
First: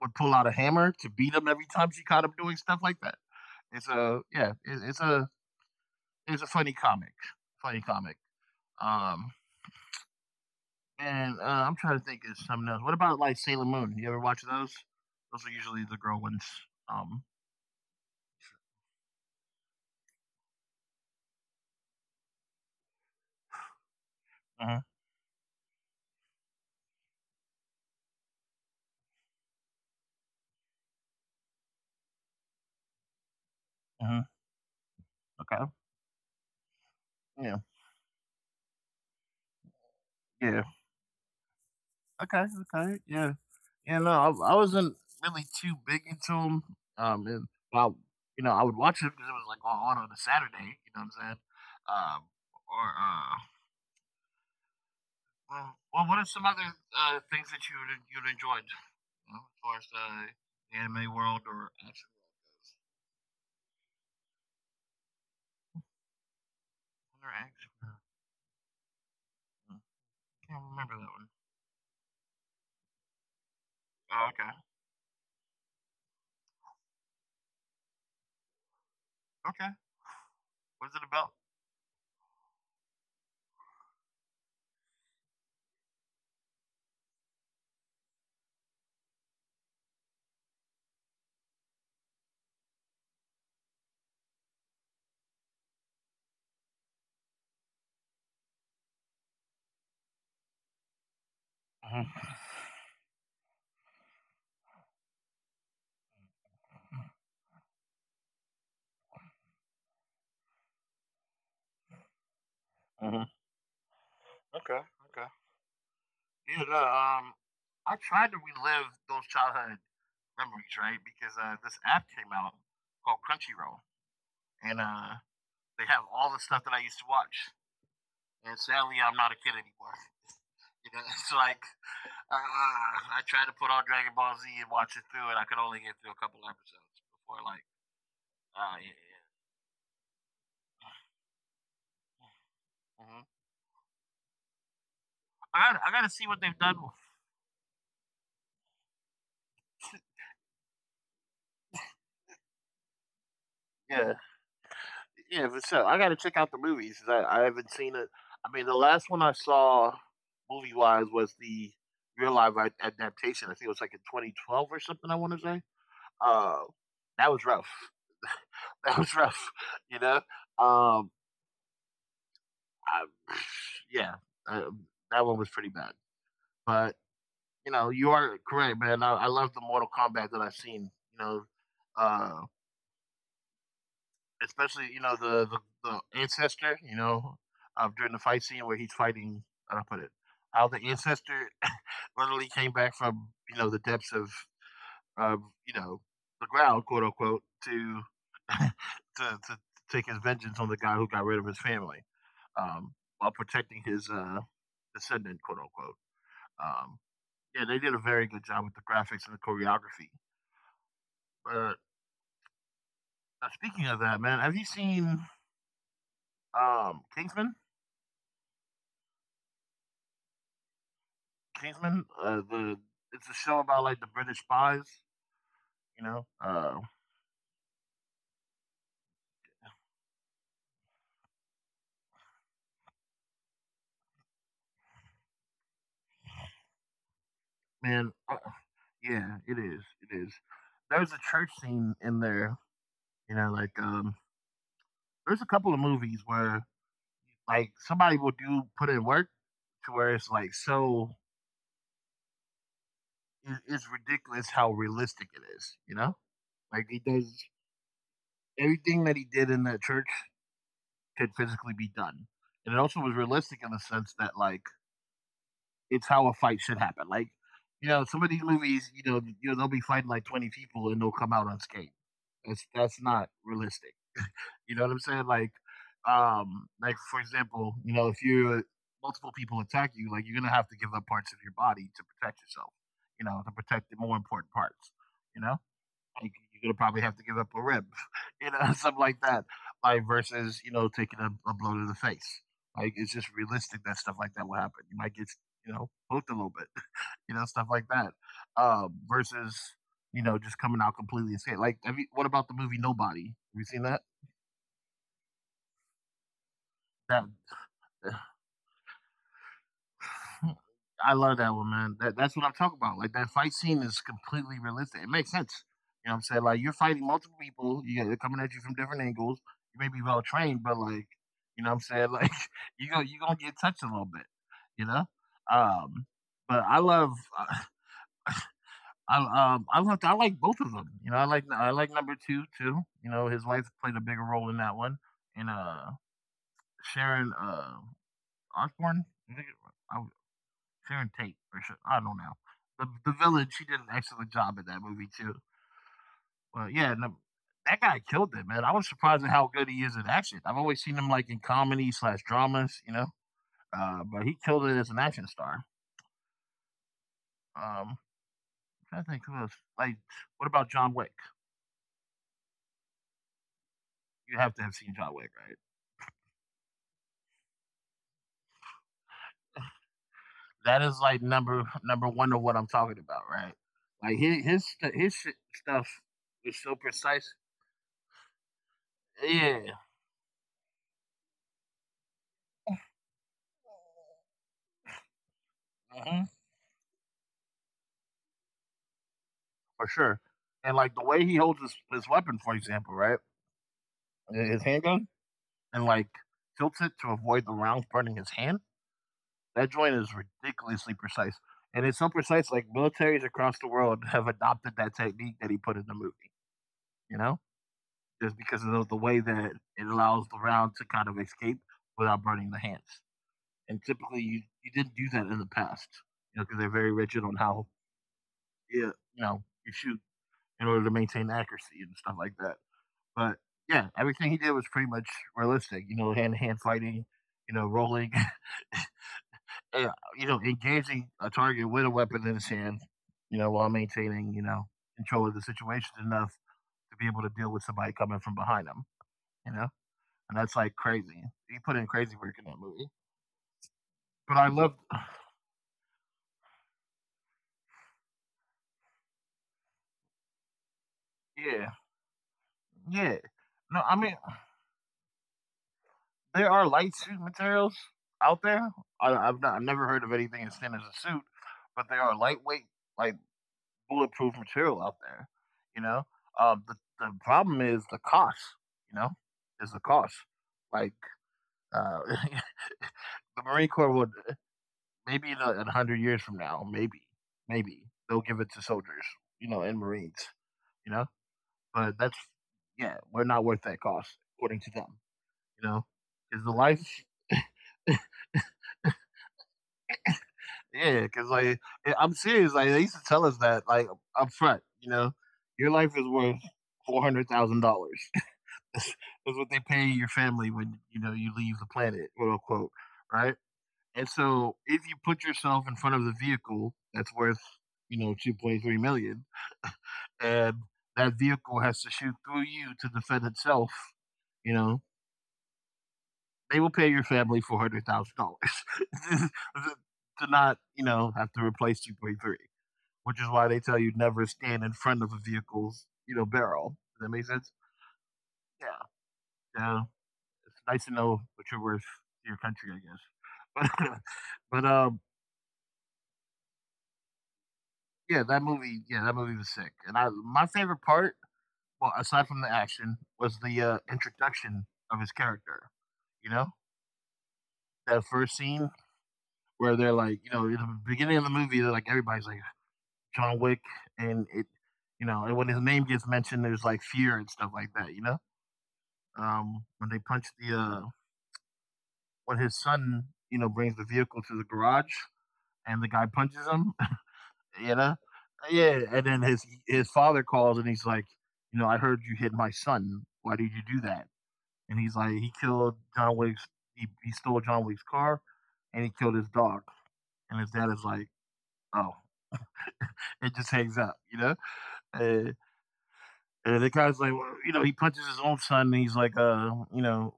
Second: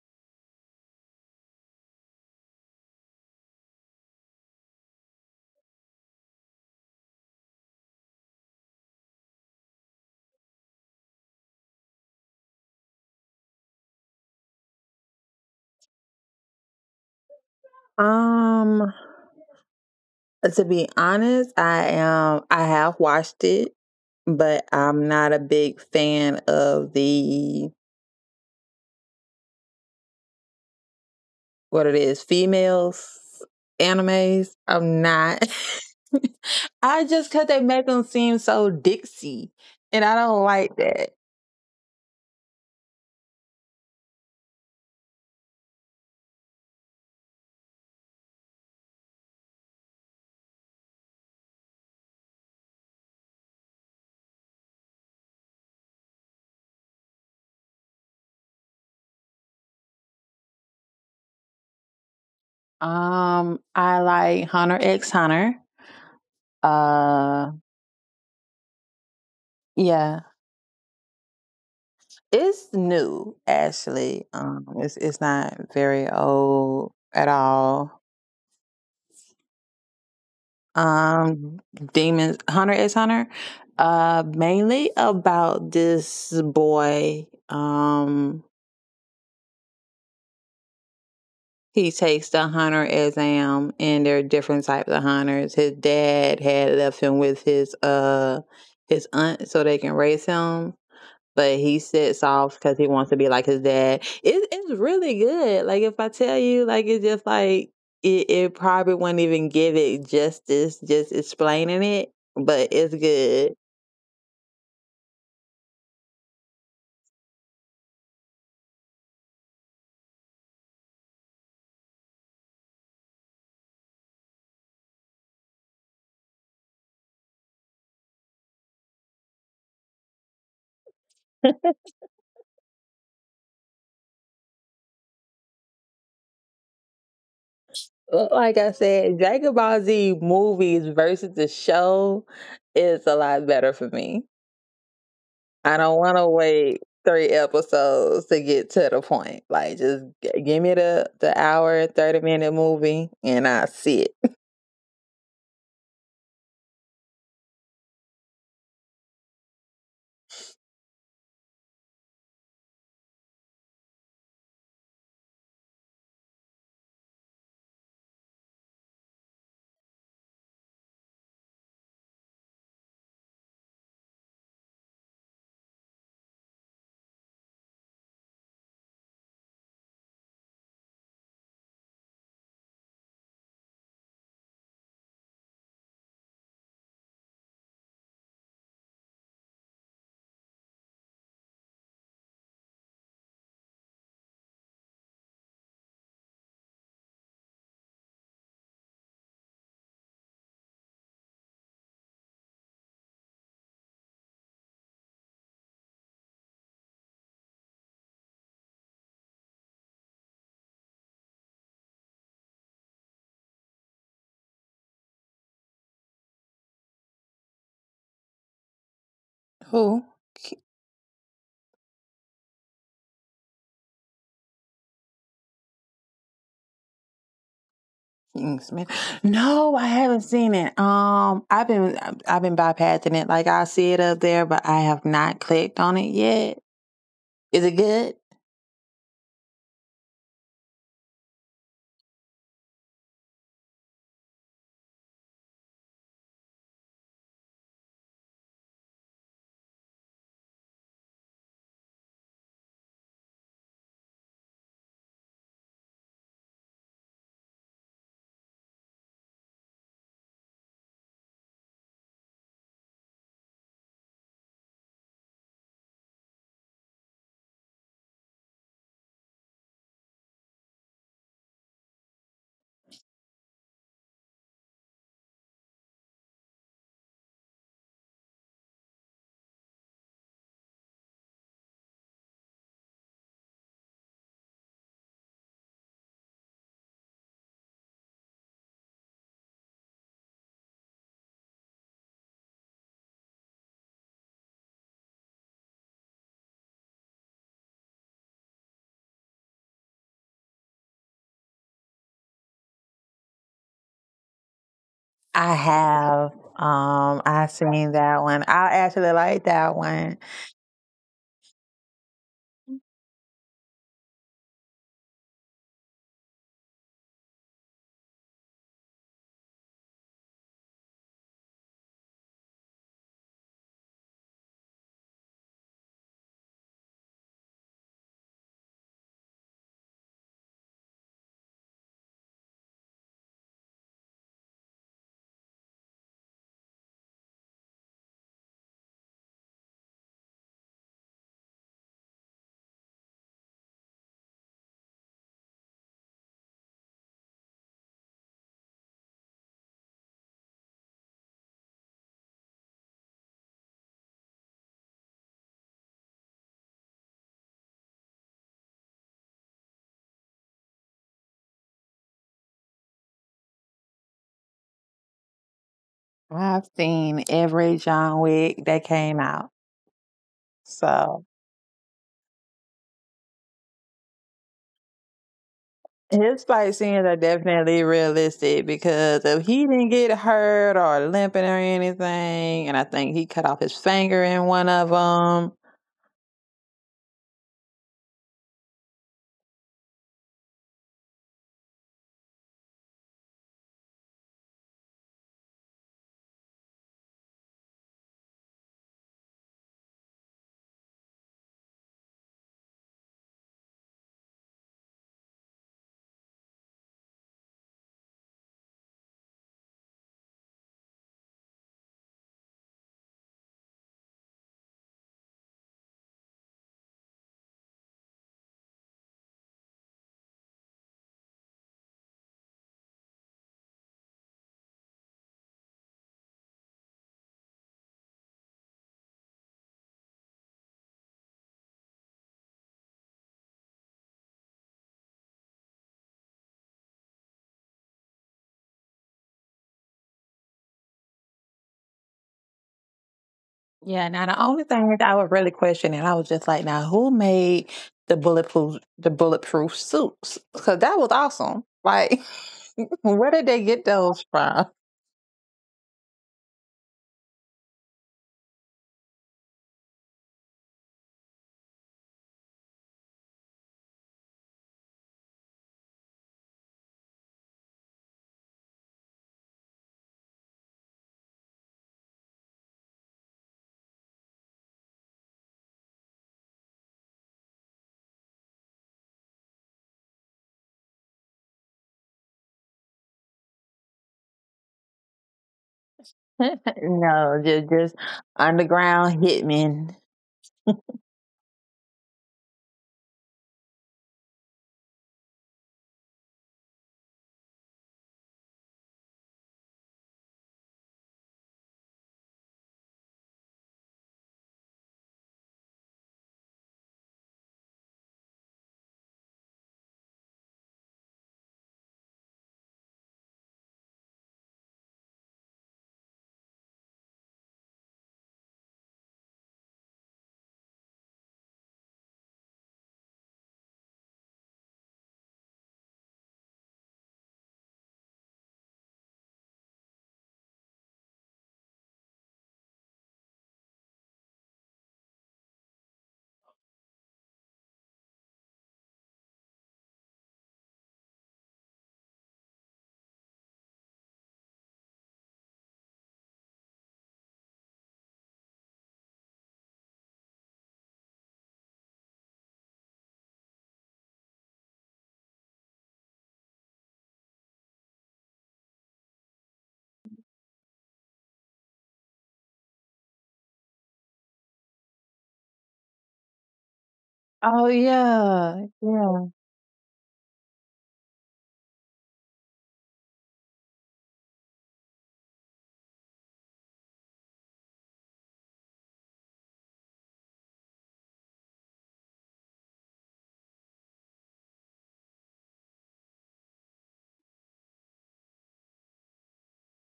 Speaker 1: would pull out a hammer to beat him every time she caught him doing stuff like that. It's a yeah. It, it's a it's a funny comic. Funny comic. Um, and uh, I'm trying to think of something else. What about like Sailor Moon? You ever watch those? Those are usually the girl ones. Um.
Speaker 2: Um, to be honest, I am I have watched it, but
Speaker 1: Uh-huh,
Speaker 2: I'm not a big fan of the, what it is, females
Speaker 1: uh-huh.
Speaker 2: animes. I'm not.
Speaker 1: Okay.
Speaker 2: I just cause they
Speaker 1: Yeah.
Speaker 2: make them seem so Dixie, and I don't
Speaker 1: Yeah.
Speaker 2: like that.
Speaker 1: Okay. Okay. Yeah. Yeah. No, I, I wasn't really too big into them. Um. And well, you know, I would watch it because it was like on on a Saturday. You know what I'm saying? Um. Or uh, Uh, well, what are some other uh, things that you, you'd enjoyed, you know, as far as uh, the anime world or action world goes?
Speaker 2: Um, I like Hunter X Hunter.
Speaker 1: Or
Speaker 2: Uh,
Speaker 1: action? I
Speaker 2: yeah,
Speaker 1: can't remember that one.
Speaker 2: it's new actually.
Speaker 1: Oh, okay.
Speaker 2: Um, it's it's not very old at all.
Speaker 1: Okay. What's it about?
Speaker 2: Um, Demons Hunter is Hunter. Uh, mainly about this boy. Um, he takes the hunter exam, and there are different types of hunters. His dad had left him with his uh his aunt so they can raise him, but he sits
Speaker 1: Hmm.
Speaker 2: off because he wants to be like his dad. It, it's really good. Like if I tell you, like it's just like it, it probably wouldn't even give it justice just explaining it, but it's
Speaker 1: Hmm.
Speaker 2: good.
Speaker 1: Okay. Okay. Yeah. No, um, I tried to relive those childhood memories, right? Because uh, this app came out called Crunchyroll, and uh, they have all the stuff that I used to watch. And sadly, I'm not a kid anymore. You know, it's like, uh, I tried to put on Dragon Ball Z and watch it through, and I could only get through a couple episodes before like, ah,
Speaker 2: Like
Speaker 1: uh,
Speaker 2: I
Speaker 1: yeah, yeah.
Speaker 2: said, Dragon Ball Z movies versus the show
Speaker 1: Hmm.
Speaker 2: is a lot better for me.
Speaker 1: I got I
Speaker 2: I
Speaker 1: gotta
Speaker 2: don't
Speaker 1: see
Speaker 2: want
Speaker 1: what
Speaker 2: to
Speaker 1: they've done. With.
Speaker 2: wait three episodes to get to the point. Like just g- give me the the hour thirty minute movie and I
Speaker 1: Yeah,
Speaker 2: see it.
Speaker 1: yeah, for sure. I gotta check out the movies. I, I haven't seen it. I mean, the last one I saw movie wise was the real life adaptation. I think it was like in twenty twelve or something. I want to say. Uh, that was rough. That was rough. You know. Um, I, yeah, I, that one was pretty bad. But you know, you are correct, man. I, I love the Mortal Kombat that I've seen. You know, uh, especially you know the, the the ancestor. You know, um, during the fight scene where he's fighting, how do I put it? How the ancestor literally came back from, you know, the depths of of you know, the ground, quote unquote, to to to take his vengeance on the guy who got rid of his family, um, while protecting his uh descendant, quote unquote. Um, yeah, they did a very good job with the graphics and the choreography. But uh, speaking of that, man, have you seen um Kingsman?
Speaker 2: Who?
Speaker 1: Kingsman, uh, the it's a show about like the British spies. You know, uh,
Speaker 2: Kingsman. No, I haven't seen it. Um, I've been I've been bypassing it. Like I see it up there, but I have not clicked on it yet. Is it
Speaker 1: man,
Speaker 2: good?
Speaker 1: uh, yeah, it is, it is. There's a church scene in there. You know, like um, there's a couple of movies where like somebody will do put in work to where it's like so, it, it's ridiculous how realistic it is. You know, like he does everything that he did in that church could physically be done, and it also was realistic in the sense that like it's how a fight should happen. Like, you know, some of these movies, you know, you know, they'll be fighting like twenty people and they'll come out unscathed. That's that's not realistic. You know what I'm saying? Like, um, like for example, you know, if you multiple people attack you, like you're gonna have to give up parts of your body to protect yourself. You know, to protect the more important parts. You know, like you're gonna probably have to give up a rib, you know, something like that. Like versus, you know, taking a, a blow to the face. Like it's just realistic that stuff like that will happen. You might get, you know, hooked a little bit, you know, stuff like that. Um, versus, you know, just coming out completely insane. Like, have you, what about the movie Nobody? Have you seen that?
Speaker 2: I have.
Speaker 1: That
Speaker 2: Um, I've seen that one. I actually like that one.
Speaker 1: Mm, I love that one, man. That, that's what I'm talking about. Like that fight scene is completely realistic. It makes sense. You know what I'm saying? Like you're fighting multiple people. You They're coming at you from different angles. You may be well trained, but like, you know what I'm saying? Like you go you gonna get touched a little bit. You know. Um, but I love I I, um I love I like both of them. You know, I like I like number two too. You know, his wife played a bigger role in that one, and uh Sharon uh Osborne. I think it- I Sharon Tate or so, I don't know. The the villain, she did an excellent job in that movie too. But yeah, and the- That guy killed it, man. I was surprised at how good he is in action. I've always seen him like in comedy slash dramas, you know. Uh, but he killed it as an action star. Um, I think who else? Like, what about John Wick? You have to have seen John Wick, right?
Speaker 2: I've seen every John Wick that came out.
Speaker 1: That is like
Speaker 2: So
Speaker 1: number number one of what I'm talking about, right? Like his his his stuff is
Speaker 2: his
Speaker 1: so
Speaker 2: fight
Speaker 1: precise.
Speaker 2: scenes are definitely realistic because
Speaker 1: Yeah.
Speaker 2: if he didn't get hurt or limping or anything, and I think he cut off his finger in one of them.
Speaker 1: Uh huh. For sure. And like the way he holds his, his weapon, for example, right, his handgun, and like tilts it to avoid the rounds burning his hand. That joint is ridiculously precise, and it's so precise. Like militaries across the world have adopted that technique that he put in the movie. You know, just because of the way that it allows the round to kind of escape without burning the hands. And typically, you you didn't do that in the past, you know, because they're very rigid on how you, you know you shoot in order to maintain accuracy and stuff like that. But, yeah, everything he did was pretty much realistic, you know, hand-to-hand fighting, you know, rolling, yeah, you know, engaging a target with a weapon in his hand, you know, while maintaining, you know, control of the situation enough to be able to deal with somebody coming from behind him, you know? And that's, like, crazy. He put in crazy work in that movie.
Speaker 2: Yeah,
Speaker 1: But
Speaker 2: now
Speaker 1: I
Speaker 2: the
Speaker 1: love
Speaker 2: only thing that I was really questioning, I was just like, now who made the bulletproof the bulletproof suits? Because that was
Speaker 1: Yeah,
Speaker 2: awesome. Like,
Speaker 1: yeah.
Speaker 2: where did they
Speaker 1: No, I
Speaker 2: get
Speaker 1: mean,
Speaker 2: those from?
Speaker 1: there are light suit materials out there. I I've not I've never heard of anything as thin as a suit, but they are lightweight, like, bulletproof material out there. You know, um, the the problem is the cost. You know, is the cost. Like uh, the Marine Corps would maybe in a hundred years from now, maybe maybe they'll give it to soldiers. You know, and Marines. You know, but that's yeah, we're not worth that cost according to them. You know, because the life.
Speaker 2: no, just just underground hitmen.
Speaker 1: Yeah, because like eh, I'm serious. Like they used to tell us that like up front. You know, your life is worth four hundred thousand dollars. Is what they pay your family when you know you leave the planet, quote unquote, right? And so, if you put yourself in front of the vehicle that's worth you know two point three million, and that vehicle has to shoot through you to defend itself, you know they will pay your family four hundred thousand dollars to not you know have to replace two point three, which is why they tell you never stand in front of a vehicle's you know barrel. Does that make sense? Yeah. Yeah. It's nice to know what you're worth to your country, I guess. But but um, yeah, that movie, yeah, that movie was sick. And I, my favorite part, well, aside from the action, was the uh, introduction of his character. You know, that first scene where they're like, you know, in the beginning of the movie, they're like everybody's like John Wick, and it, you know, and when his name gets mentioned, there's like fear and stuff like that. You know, um, when they punch the uh, when his son, you know, brings the vehicle to the garage and the guy punches him. You
Speaker 2: Oh
Speaker 1: know? Yeah,
Speaker 2: yeah,
Speaker 1: and then his
Speaker 2: yeah,
Speaker 1: his father calls and he's like, you know, I heard you hit my son. Why did you do that? And he's like, he killed John Wick's. He, he stole John Wick's car, and he killed his dog. And his dad is like, oh, it just hangs up, you know. Uh, and the guy's like, well, you know, he punches his own son, and he's like, uh, you know,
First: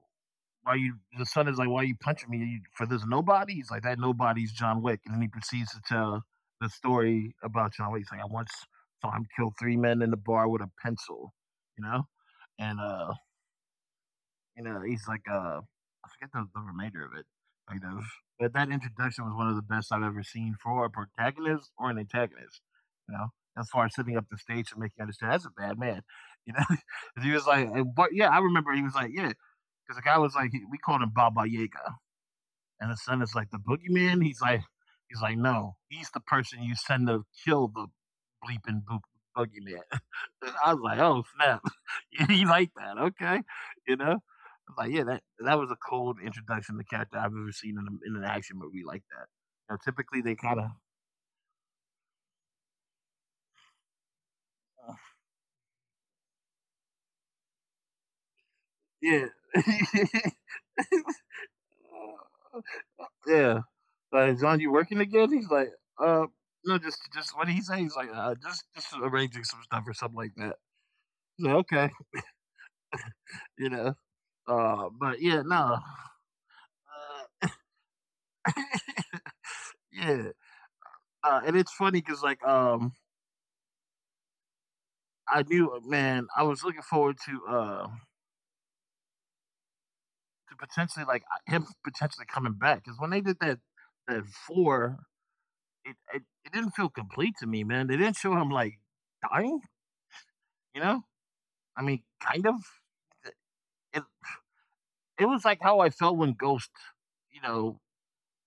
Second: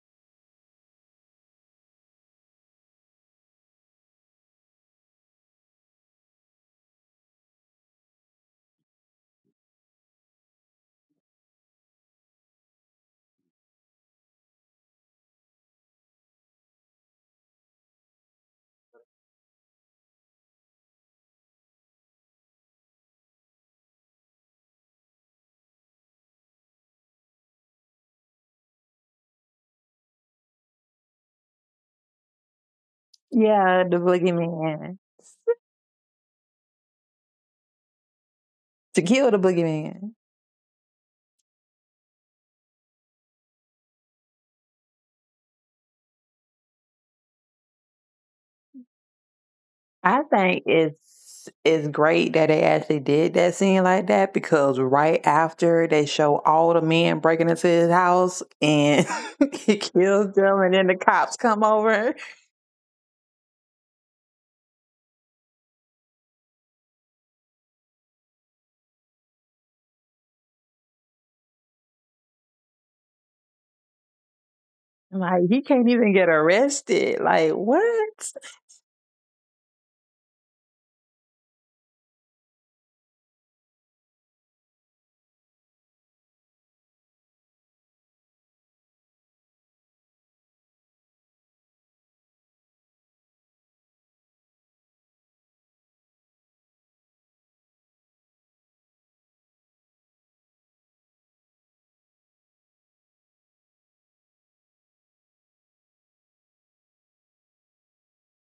Speaker 1: why you the son is like why are you punching me for this nobody. He's like, that nobody's John Wick. And then he proceeds to tell the story about John Wick. He's like, I once saw him kill three men in the bar with a pencil, you know. And uh You know, he's like, uh, I forget the, the remainder of it. I know, but that introduction was one of the best I've ever seen for a protagonist or an antagonist. You know, as far as setting up the stage to make you understand, that's a bad man. You know, 'cause he was like, and- but yeah, I remember he was like, yeah, because the guy was like, he- we called him Baba Yaga, and the son is like the
Speaker 2: yeah. The
Speaker 1: boogeyman. He's like,
Speaker 2: boogeyman.
Speaker 1: he's like, no, he's the person you send to kill the bleeping boog-
Speaker 2: To kill the
Speaker 1: boogeyman.
Speaker 2: boogeyman.
Speaker 1: And I was like, "Oh snap, you like that? Okay, you know." I was like, "Yeah, that that was a cold introduction to character I've ever seen in, a, in an action movie like that." Now, typically
Speaker 2: I
Speaker 1: they kind of,
Speaker 2: think it's it's great that they actually did that scene like that because
Speaker 1: uh,
Speaker 2: right after they show all the men breaking into his house and
Speaker 1: yeah,
Speaker 2: he kills them, and then the cops come over.
Speaker 1: yeah. Like, John, you working again? He's like, "Uh, no, just just what did he say?" He's like, "Uh, just just arranging some stuff or something like that." I was like, "Okay, you know." Uh, but yeah,
Speaker 2: Like he
Speaker 1: no,
Speaker 2: can't even get arrested. Like what?
Speaker 1: uh, yeah, uh, and it's funny because like um I knew, uh, man. I was looking forward to uh to potentially like him potentially coming back because when they did that that four, it, it it didn't feel complete to me, man. They didn't show him like dying, you know. I mean, kind of. It it was like how I felt when Ghost, you know,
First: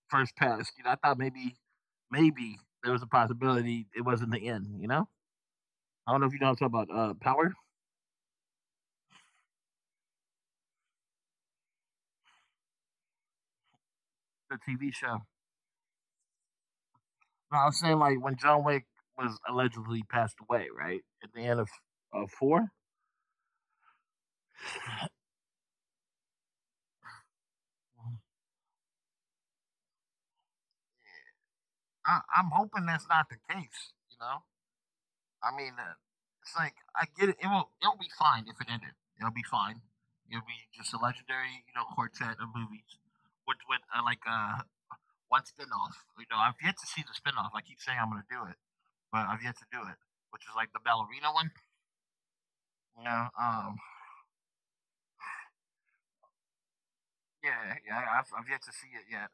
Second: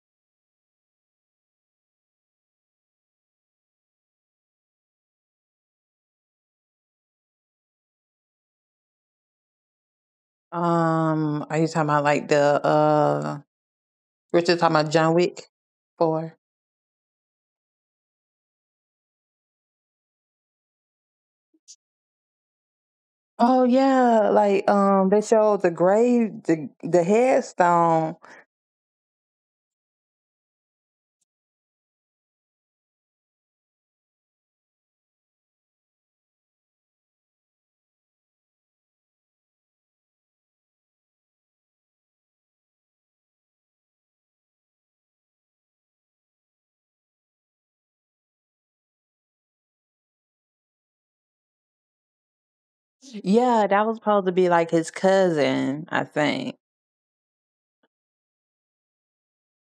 Speaker 1: first passed. You know, I thought maybe maybe there was a possibility it wasn't the end. You know, I don't know if you know what I'm talking about. Uh, Power,
Speaker 2: Um are you talking about like the uh we're just
Speaker 1: the
Speaker 2: talking about
Speaker 1: T V
Speaker 2: John
Speaker 1: show.
Speaker 2: Wick four?
Speaker 1: No, I'm saying like when John Wick was allegedly passed away, right at the end of uh, four.
Speaker 2: Oh yeah, like um they showed the grave, the the headstone.
Speaker 1: I, I'm hoping that's not the case. You know, I mean, uh, it's like I get it. It will. It'll be fine if it ended. It'll be fine. It'll be just a legendary, you know, quartet of movies, which with uh, like uh one spinoff. You know, I've yet to see the spinoff. I keep saying I'm gonna do it, but I've yet to do it, which is like the ballerina one. You know,
Speaker 2: Yeah, that was
Speaker 1: um,
Speaker 2: supposed to be like his cousin, I think.
Speaker 1: yeah, yeah, I've, I've yet to see it yet.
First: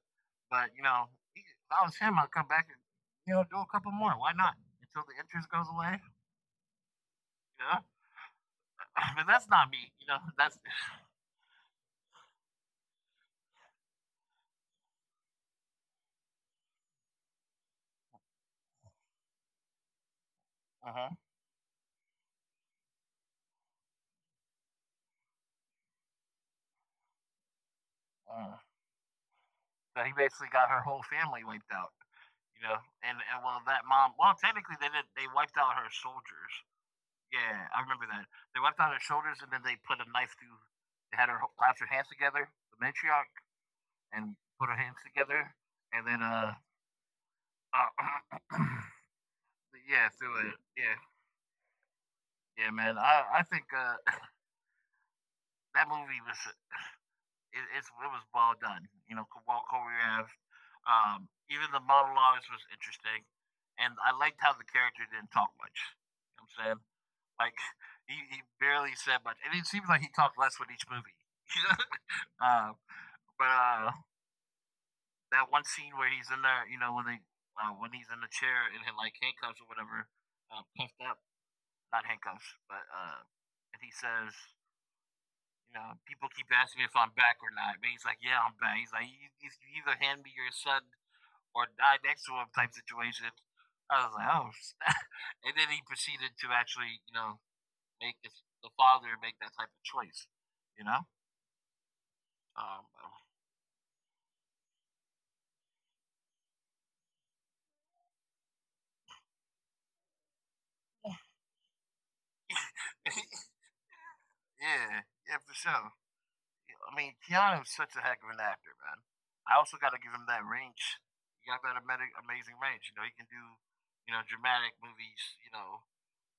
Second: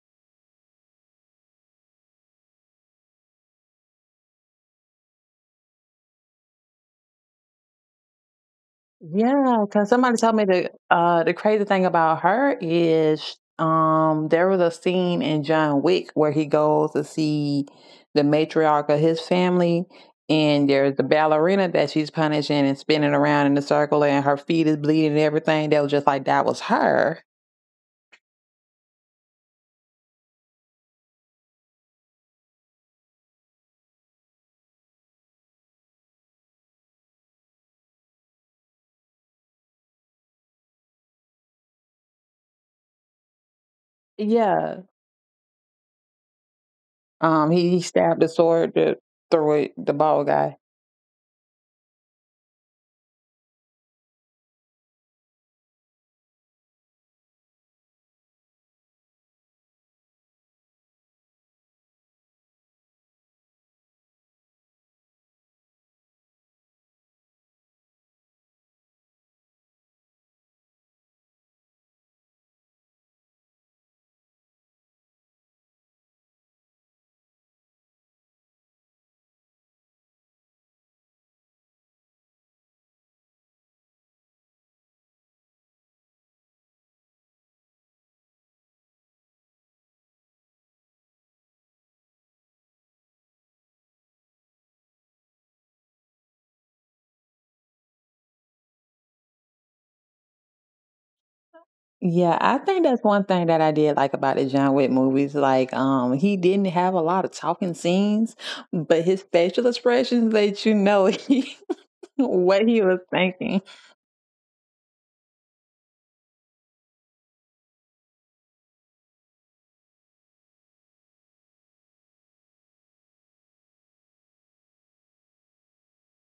Speaker 1: But you know, if I was him, I'd come back and you know do a couple more. Why not? Until the interest goes away. You know, but that's
Speaker 2: Yeah,
Speaker 1: not
Speaker 2: because
Speaker 1: me. You
Speaker 2: somebody
Speaker 1: know,
Speaker 2: told me
Speaker 1: that's
Speaker 2: the uh the crazy thing about her is um there was a scene in John Wick where he goes to see the matriarch of his family, and there's the
Speaker 1: uh-huh.
Speaker 2: ballerina that she's punishing and spinning around in the circle, and her feet is bleeding and everything. They was just like, that was her.
Speaker 1: uh But he basically got her whole family wiped out. You know, and, and well, that mom. Well, technically, they did. They wiped out her soldiers. Yeah, I remember that. They wiped out her shoulders, and then they put a knife through. They had her ho- clap her hands together, the matriarch, and put her
Speaker 2: Yeah.
Speaker 1: hands together, and then uh,
Speaker 2: Um he, he stabbed the
Speaker 1: uh
Speaker 2: sword that through it, the
Speaker 1: yeah,
Speaker 2: bald
Speaker 1: through it.
Speaker 2: guy.
Speaker 1: Yeah, yeah, man. I I think uh that movie was it, it's, it was well done. You know, well choreographed. Um, even the monologues was interesting, and I liked how the character didn't talk much. You know what I'm saying? like he, he barely said much, and it seems like he talked less with each movie. uh, but uh, that one scene where he's in there, you know, when they uh, when he's in the chair and in like handcuffs or whatever, uh, puffed up, not handcuffs, but uh, and he says, you know, people keep asking me if I'm back or not. But he's like, yeah, I'm back. He's like, you, you either hand me your son or die next to him type situation. I was like, oh. And then he proceeded to actually, you know, make his, the father make that type of choice, you know?
Speaker 2: Yeah, I
Speaker 1: Um,
Speaker 2: think that's one thing that I did like about the John Wick movies. Like, um, he didn't have a lot of talking scenes, but his facial expressions let you know he, what he was thinking.
Speaker 1: yeah, yeah, for sure. I mean, Keanu's such a heck of an actor, man. I also got to give him that range. He got that amazing range. You know, he can do, you know, dramatic movies, you know,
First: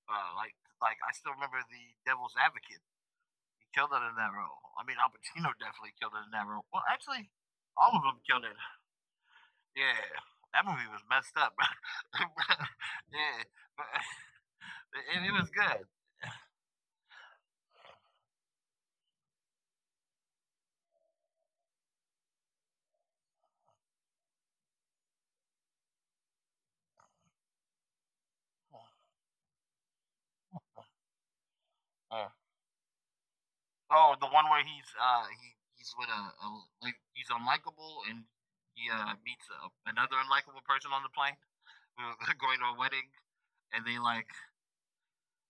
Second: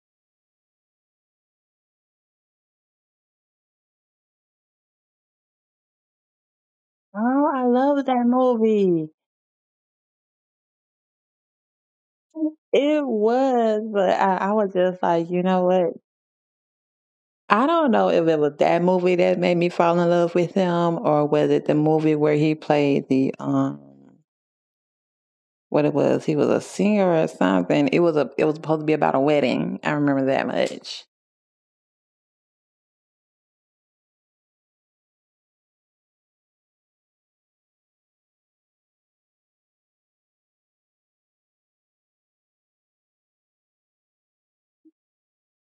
Speaker 1: Uh, like like I still remember the Devil's Advocate. He killed it in that role. I mean, Al Pacino definitely killed it in that role. Well, actually,
Speaker 2: Oh, I
Speaker 1: all
Speaker 2: love
Speaker 1: of them
Speaker 2: that
Speaker 1: killed it.
Speaker 2: movie.
Speaker 1: Yeah, that movie was messed up.
Speaker 2: It
Speaker 1: Yeah,
Speaker 2: was,
Speaker 1: but
Speaker 2: but I, I was just like,
Speaker 1: it, it
Speaker 2: you
Speaker 1: was
Speaker 2: know
Speaker 1: good.
Speaker 2: what? I don't know if it was that movie that made me fall in love with him, or was it the movie where he played the um what it was. He was a singer or something. It was a it was supposed to be about a wedding. I remember that much.
Speaker 1: Uh, oh, the one where he's uh he he's with a, a like he's unlikable and he uh meets a, another unlikable person on the plane. We were going to a wedding and they like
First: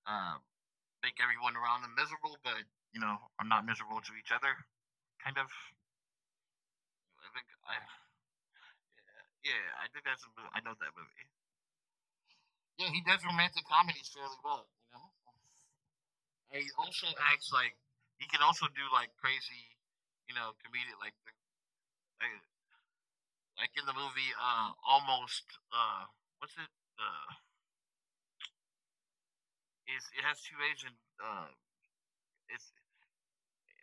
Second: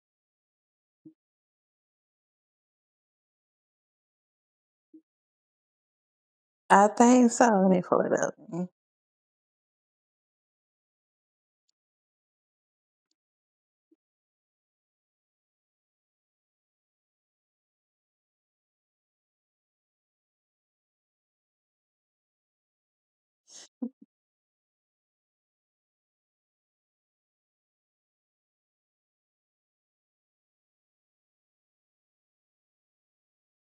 Speaker 1: uh make everyone around them miserable, but you know are not miserable to each other. Kind of.
Speaker 2: I think
Speaker 1: I think
Speaker 2: so. Let
Speaker 1: I,
Speaker 2: me pull it up.
Speaker 1: yeah, I think that's a movie. I know that movie. Yeah, he does romantic comedies fairly well. You know, and he also acts like he can also do like crazy, you know, comedic like like, like in the movie uh almost uh what's it uh is it has two Asian uh it's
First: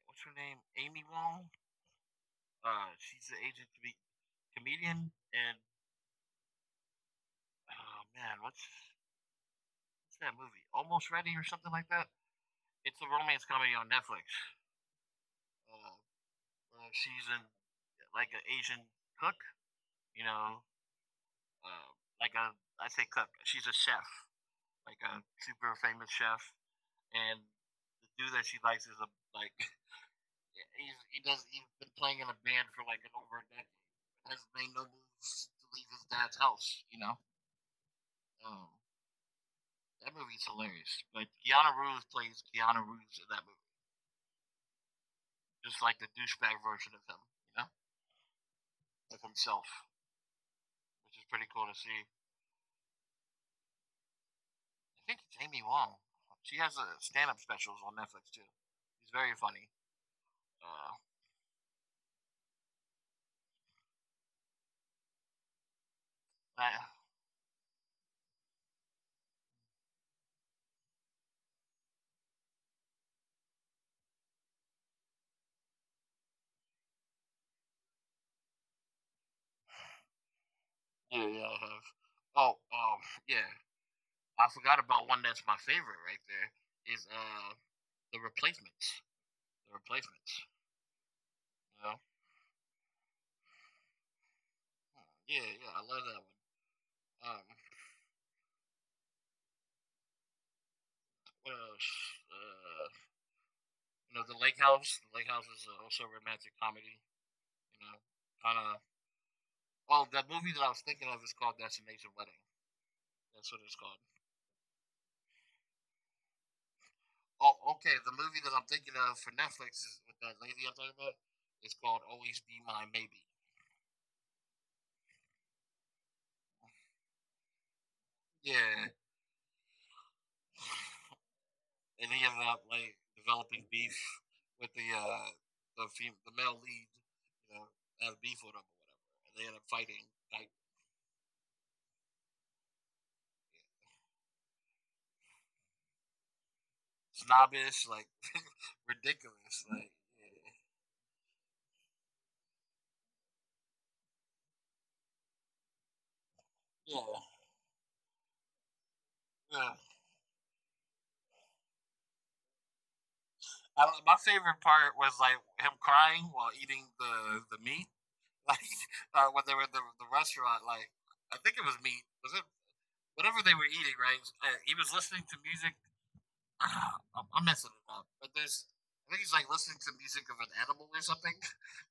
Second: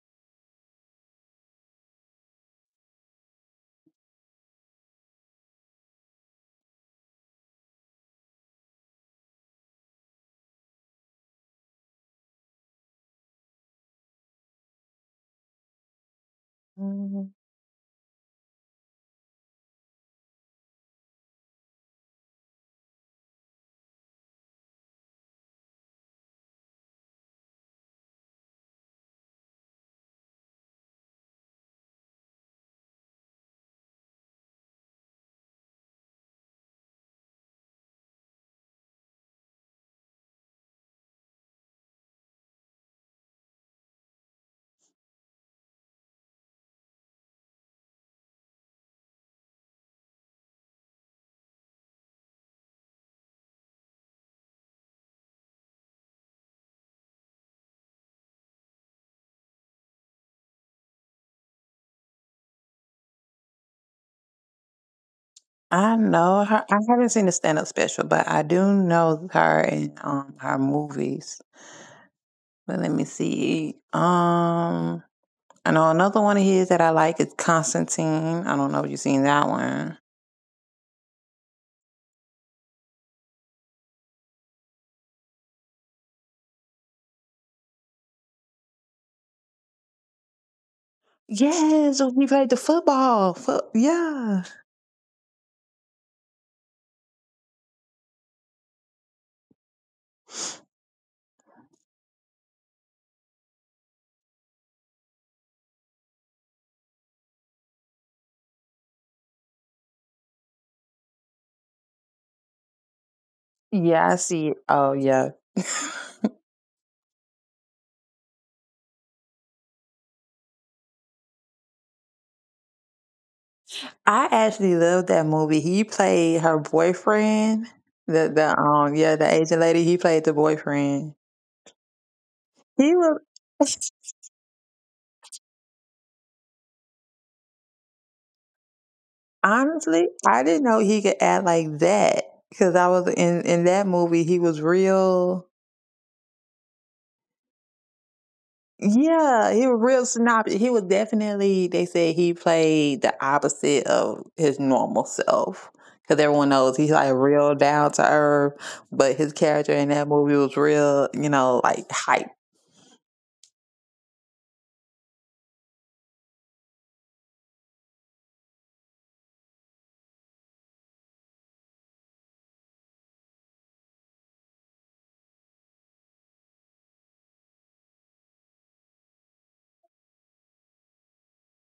Speaker 1: what's her name Amy Wong uh she's an Asian com- comedian and oh man what's what's that movie Almost Ready or something like that, it's a romance comedy on Netflix. Uh, Uh, she's
Speaker 2: Mm,
Speaker 1: an, like an Asian cook, you know, uh, like a I say cook. She's a chef, like a super famous chef, and the dude that she likes is a like he's he does he's been playing in a band for like an over a decade. Has made no moves to leave his dad's house, you know. Um, that movie's hilarious. But Keanu Reeves plays Keanu Reeves in that movie, just like the douchebag version of him, you know, of himself, which is pretty cool to see. I think it's Amy Wong. She has a stand-up specials on Netflix too. She's very funny. Uh,
Speaker 2: I know her. I
Speaker 1: I-
Speaker 2: haven't seen the stand up special, but I do know her in um, her movies. But let me see. Um, I know another one of his that I like is Constantine. I don't know if you've seen that one.
Speaker 1: yeah, yeah, I have. Oh, um, yeah. I forgot about one that's my favorite right there. Is uh the replacements. The replacements. You know?
Speaker 2: Yes, when he played the football. Foot, yeah.
Speaker 1: Yeah, yeah, I love that one. Um, what else? Uh, you know, the Lake House. The Lake House is also a romantic comedy. You know, kind of. Well, the movie that I was thinking of is called Destination Wedding. That's what it's called.
Speaker 2: Yeah, I see. Oh, yeah.
Speaker 1: Oh, okay. The movie that I'm thinking of for Netflix is with that lady I'm talking about. It's called Always Be My Maybe.
Speaker 2: I actually love that movie. He played her boyfriend. The the
Speaker 1: Yeah,
Speaker 2: um yeah the Asian lady. He played the boyfriend.
Speaker 1: and he ended up like
Speaker 2: He was
Speaker 1: developing beef with the uh the fem- the male lead, you know, had beef with him or whatever, and they ended up fighting
Speaker 2: honestly
Speaker 1: like
Speaker 2: I didn't know he could act like that because I was in in that movie. He was real.
Speaker 1: snobbish, like ridiculous,
Speaker 2: Yeah,
Speaker 1: like
Speaker 2: he was real
Speaker 1: yeah,
Speaker 2: snobby. He was definitely, they said he played the opposite of his normal self. Because everyone knows
Speaker 1: yeah,
Speaker 2: he's like real down to earth, but his
Speaker 1: yeah.
Speaker 2: character in that movie was real, you know, like hype.
Speaker 1: I, don't- my favorite part was like him crying while eating the the meat, like uh, when they were at the, the restaurant, like. I think it was meat. Was it whatever they were eating, right? Uh, he was listening to music. Ah, I'm messing it up, but there's I think he's like listening to music of an animal or something,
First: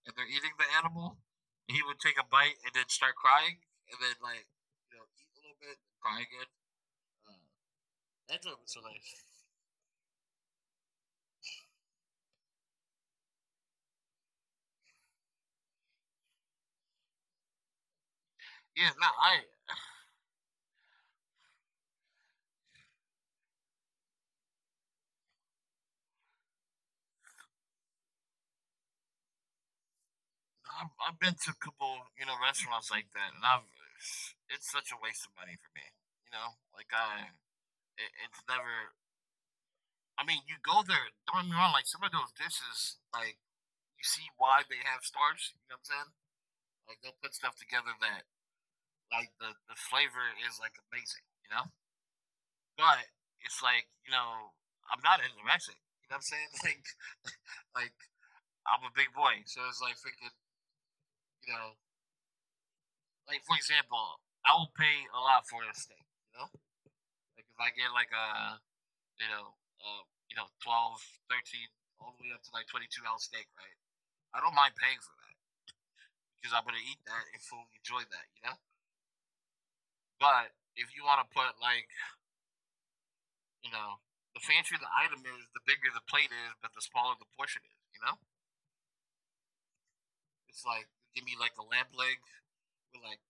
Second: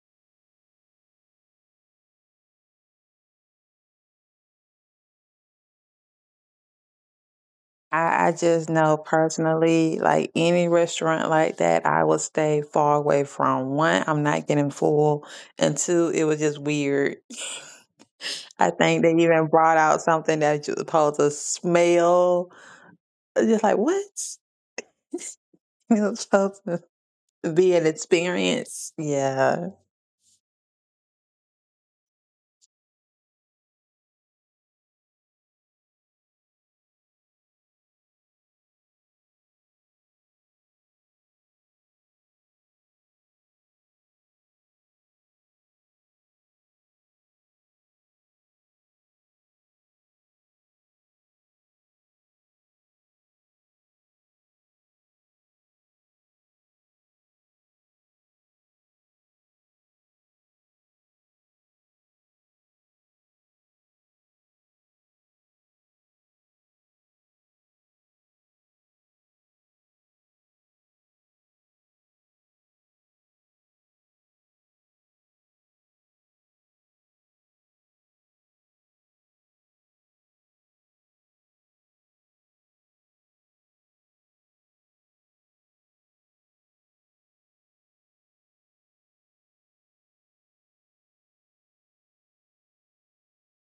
Speaker 1: and they're eating the animal. And he would take a bite and then start crying, and then like you know eat a little bit, and cry again. Uh,
Speaker 2: I, I
Speaker 1: that
Speaker 2: just
Speaker 1: joint was
Speaker 2: know
Speaker 1: hilarious.
Speaker 2: personally, like any restaurant like that, I would stay far away from. One, I'm not getting full, and two, it was just weird. I think
Speaker 1: Yeah,
Speaker 2: they
Speaker 1: no,
Speaker 2: even
Speaker 1: I
Speaker 2: brought out something that you're supposed to smell. It's just like what? You know, so be an experience. Yeah.
Speaker 1: I've, I've been to a couple you know restaurants like that, and I've it's such a waste of money for me. You know, like I it, it's never. I mean, you go there. Don't get me wrong. Like some of those dishes, like you see why they have stars. You know what I'm saying? Like they'll put stuff together that like the the flavor is like amazing. You know, but it's like you know I'm not anorexic. You know what I'm saying? Like like I'm a big boy, so it's like freaking you know like for example I will pay a lot for a steak. You know, like if I get like a you know uh, you know twelve, thirteen all the way up to like twenty-two ounce steak, right? I don't mind paying for that because I'm gonna eat that and fully enjoy that. You know, but if you want to put like you know, the fancier the item is, the bigger the plate is, but the smaller the portion is. You know, it's like give me like a lamb leg with like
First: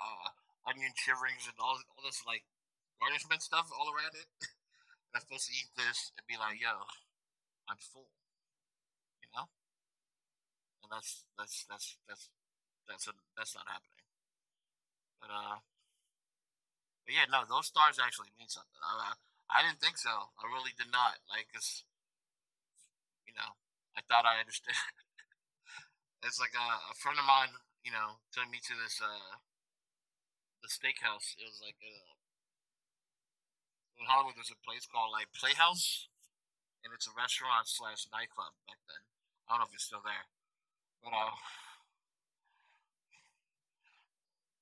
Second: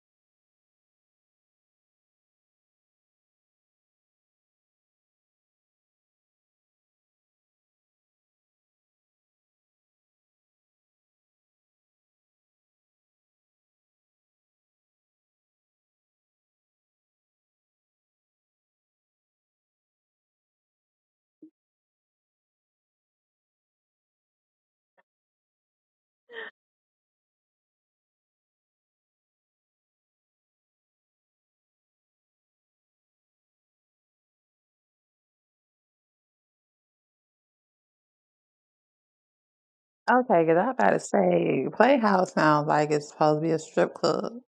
Speaker 1: uh, onion shiverings and all all this like garnishment stuff all around it. And I'm supposed to eat this and be like, yo, I'm full. You know, and that's that's that's that's that's a, that's not happening. But uh, but yeah, no, those stars actually mean something. I, I I didn't think so. I really did not. Like, 'cause, you know, I thought I understood. It's like uh, a friend of mine, you know, took me to this uh the steakhouse. It was like uh, in Hollywood. There's a place called like Playhouse, and it's a restaurant slash nightclub back then. I don't know if it's still there,
Speaker 2: Okay, because I'm about to
Speaker 1: but uh,
Speaker 2: say, Playhouse sounds like it's supposed to be a strip club.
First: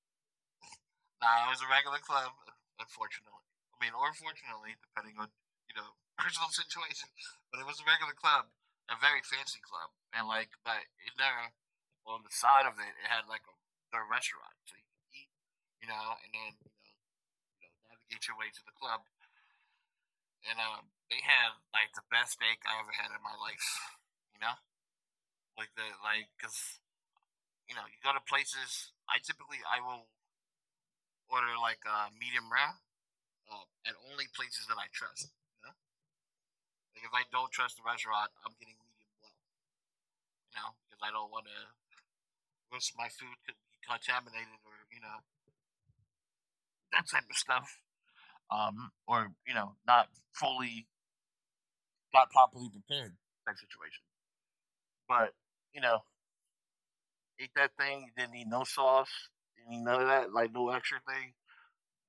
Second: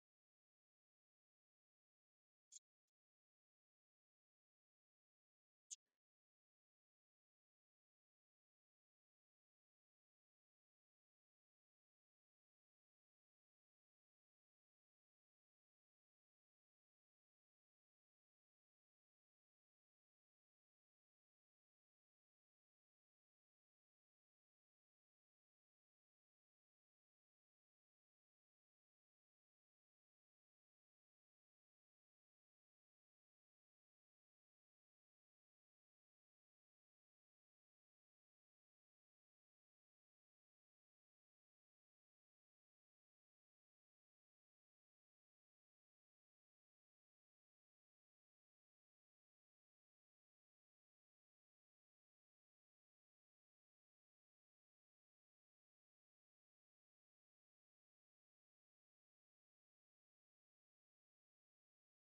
Speaker 1: nah, it was a regular club. Unfortunately, I mean, or fortunately, depending on you know personal situation. But it was a regular club, a very fancy club, and like but in there on the side of it, it had like a, a restaurant, so you could eat, you know, and then you know navigate your way to the club and um, they had like the best steak I ever had in my life. You know, like the like because you know you go to places. I typically I will order like a uh, medium rare uh, at only places that I trust. You know, like if I don't trust the restaurant, I'm getting medium well. You know, because I don't want to risk my food could be contaminated or you know that type of stuff. Um, or you know, not fully, not properly prepared type situation. But you know, ate that thing. Didn't need no sauce. Didn't need none of that. Like no extra thing.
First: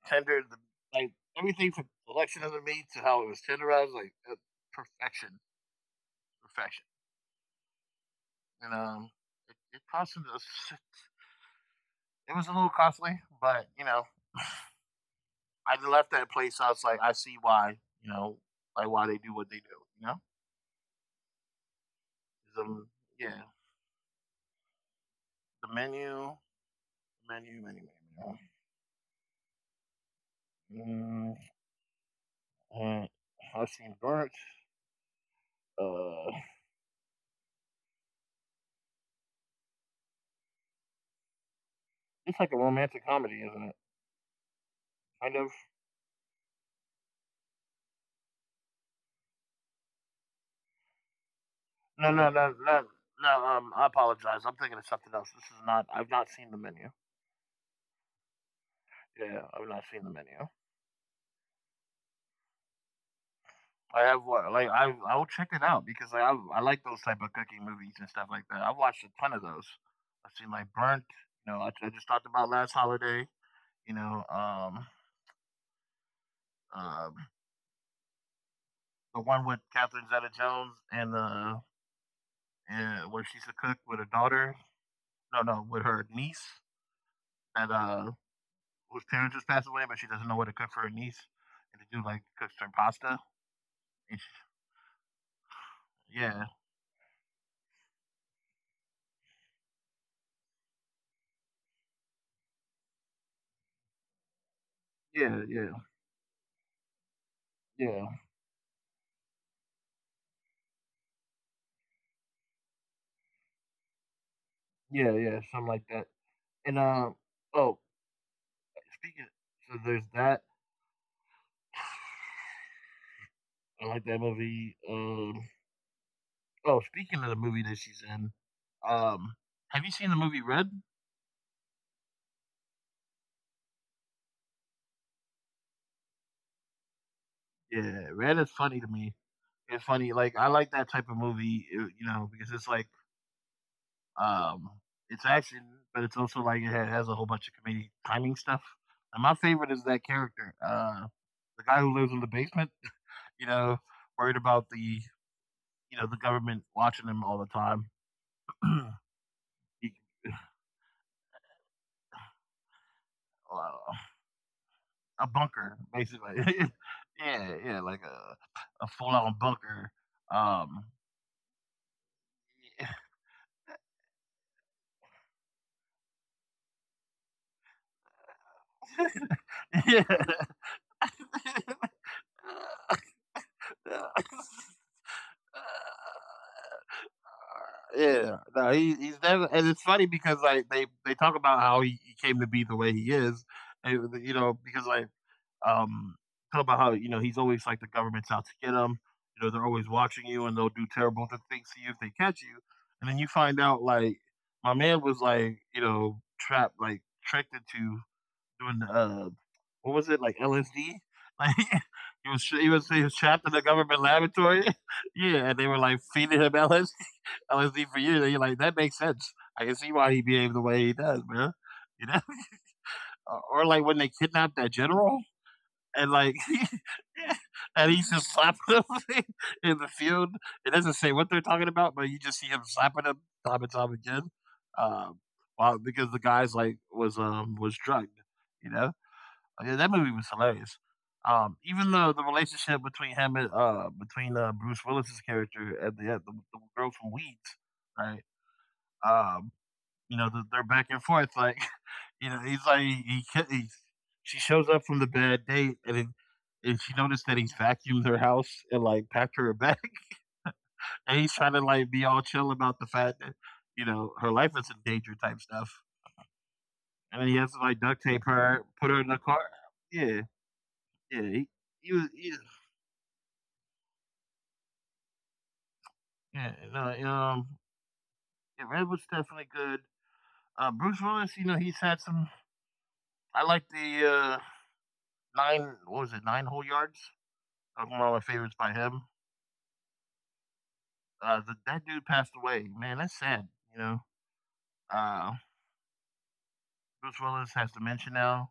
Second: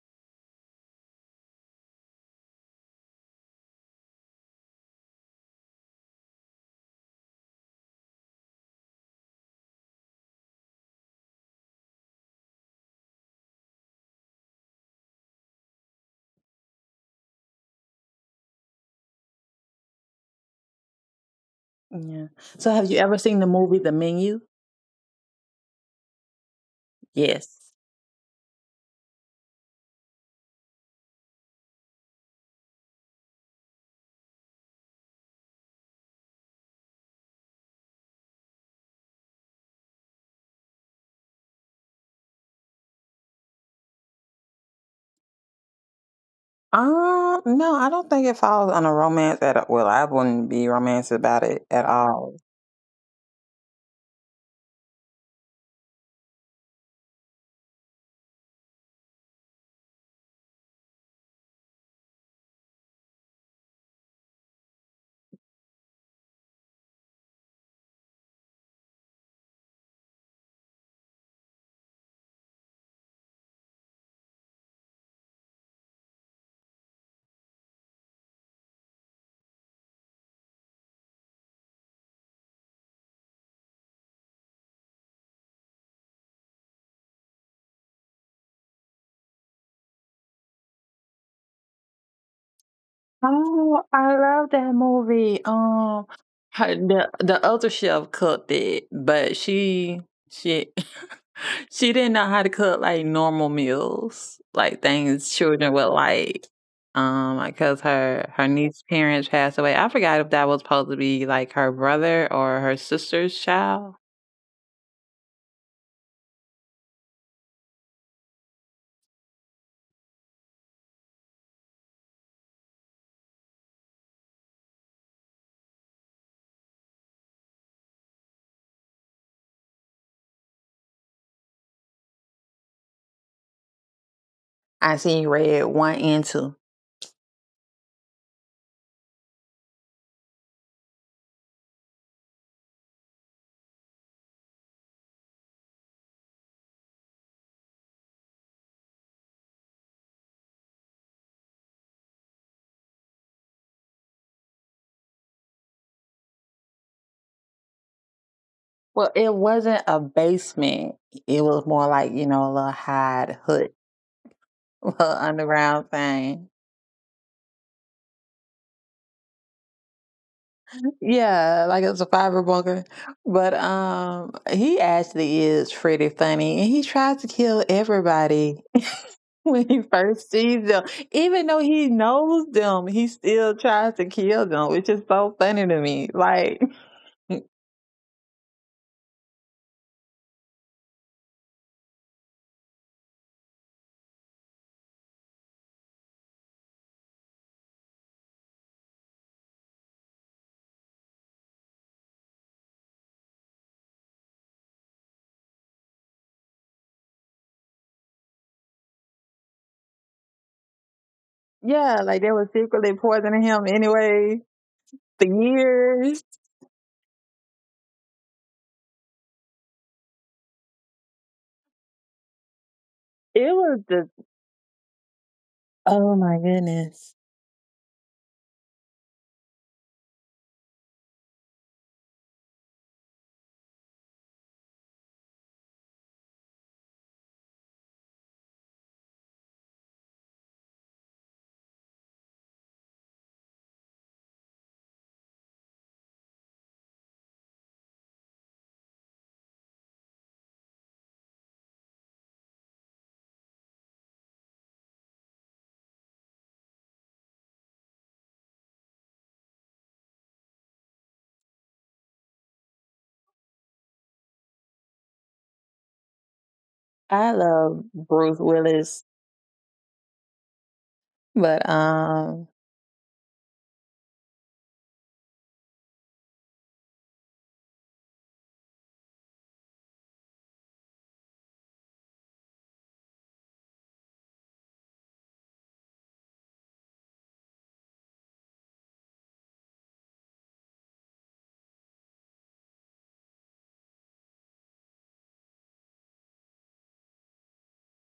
Speaker 1: Tender, the, like everything from selection of the meat to how it was tenderized, like uh, perfection, perfection. And um, it, it costed us. It was a little costly, but you know, I left that place. I was like, I see why. You know, like why they do what they do. You know,
Speaker 2: Yeah.
Speaker 1: um,
Speaker 2: So have you
Speaker 1: yeah,
Speaker 2: ever seen the movie The Menu?
Speaker 1: the menu, menu, menu,
Speaker 2: Yes.
Speaker 1: menu. Menu. Mm, uh, I've seen Burnt. Uh, it's like a romantic comedy, isn't it? Kind of.
Speaker 2: Um, no, I don't think it falls on a romance at all. Well, I wouldn't be romantic about it
Speaker 1: No,
Speaker 2: at
Speaker 1: no, no,
Speaker 2: all.
Speaker 1: no, no. Um, I apologize. I'm thinking of something else. This is not. I've not seen the menu. Yeah, I've not seen the menu. I have what? Like I, I will check it out because like, I, I like those type of cooking movies and stuff like that. I've watched a ton of those. I've seen like Burnt. You know, I, I just talked about last holiday. You know, um, um, the one with Catherine Zeta-Jones and the and where she's a cook with her daughter. No, no, with her niece. That uh, whose parents just passed away, but she doesn't know what to cook for her niece, and to do like cooks her pasta. And
Speaker 2: Oh,
Speaker 1: she,
Speaker 2: I love that movie.
Speaker 1: yeah,
Speaker 2: Um, her, the the other chef cooked it, but she she she didn't know how to cook like normal meals, like
Speaker 1: yeah, yeah,
Speaker 2: things children would like. Um,
Speaker 1: yeah,
Speaker 2: because her her niece's parents passed away. I forgot if that was supposed to be like her brother or her sister's child.
Speaker 1: yeah, yeah, something like that. And uh, oh, speaking, so there's that. I like that movie. Um, oh, speaking of the movie that she's in, um, have you seen the movie Red?
Speaker 2: I seen you read one and two.
Speaker 1: Yeah, Red is funny to me. It's funny. Like I like that type of movie, you know, because it's like Um, it's action, but it's also like it ha- has a whole bunch of comedic timing stuff. And my favorite is that character, uh, the guy who lives in the basement. You know, worried about the you know the government watching him all the time.
Speaker 2: Well, it
Speaker 1: he,
Speaker 2: wasn't a basement. It was more like, you know, a little hide
Speaker 1: uh,
Speaker 2: hood,
Speaker 1: a
Speaker 2: a little
Speaker 1: bunker, basically.
Speaker 2: underground thing.
Speaker 1: Yeah, yeah, like a a full on bunker. Um,
Speaker 2: Yeah, like it's a fiber bunker. But um he actually is pretty funny and he tries to kill everybody.
Speaker 1: yeah.
Speaker 2: when he first sees them. Even though he knows them, he still tries to kill them, which is so funny to me. Like,
Speaker 1: Yeah, no, he, he's never, and it's funny because like they they talk about how he, he came to be the way he is, and you know because like um talk about how you know he's always like the government's out to get him, you know they're always watching you and they'll do terrible th- things to you if they catch you, and then you find out like my man was like you know trapped like tricked into doing uh, what was it like L S D? Like he was
Speaker 2: yeah, like
Speaker 1: he
Speaker 2: they
Speaker 1: was
Speaker 2: were
Speaker 1: he was
Speaker 2: secretly
Speaker 1: trapped in a
Speaker 2: poisoning
Speaker 1: government
Speaker 2: him
Speaker 1: laboratory.
Speaker 2: anyway
Speaker 1: yeah, and they
Speaker 2: for
Speaker 1: were like feeding him
Speaker 2: years.
Speaker 1: L S D, L S D for years. And you're like, that makes sense. I can see why he behaved the way he does, man. You know, or, or like
Speaker 2: It
Speaker 1: when they
Speaker 2: was just,
Speaker 1: kidnapped that general and like
Speaker 2: oh my goodness.
Speaker 1: and he's just slapping him in the field. It doesn't say what they're talking about, but you just see him slapping him time and time again. Um, while because the guy's like was um was drugged, you know. Oh, yeah, that movie was hilarious. Um, even the the relationship between him and uh between uh Bruce Willis's character and the, uh, the the girl from Weeds, right? Um, you know, the, they're back and forth. Like, you know, he's like he, he, he she shows up from the bad date and then and she noticed that he's vacuumed her house and like packed her a bag, and he's trying to like be all chill about the fact that you know her life is in danger type stuff, and then he has to
Speaker 2: I
Speaker 1: like duct tape
Speaker 2: love
Speaker 1: her,
Speaker 2: Bruce
Speaker 1: put her in the car.
Speaker 2: Willis,
Speaker 1: Yeah, yeah he, he was
Speaker 2: but
Speaker 1: he,
Speaker 2: um,
Speaker 1: yeah, no, um, yeah, Redwood's definitely good. Uh, Bruce Willis, you know, he's had some. I like the uh, nine. What was it? Nine whole yards. That was one of my favorites by him. Uh, the, that dude passed away. Man, that's sad. You know, uh, Bruce Willis has dementia now,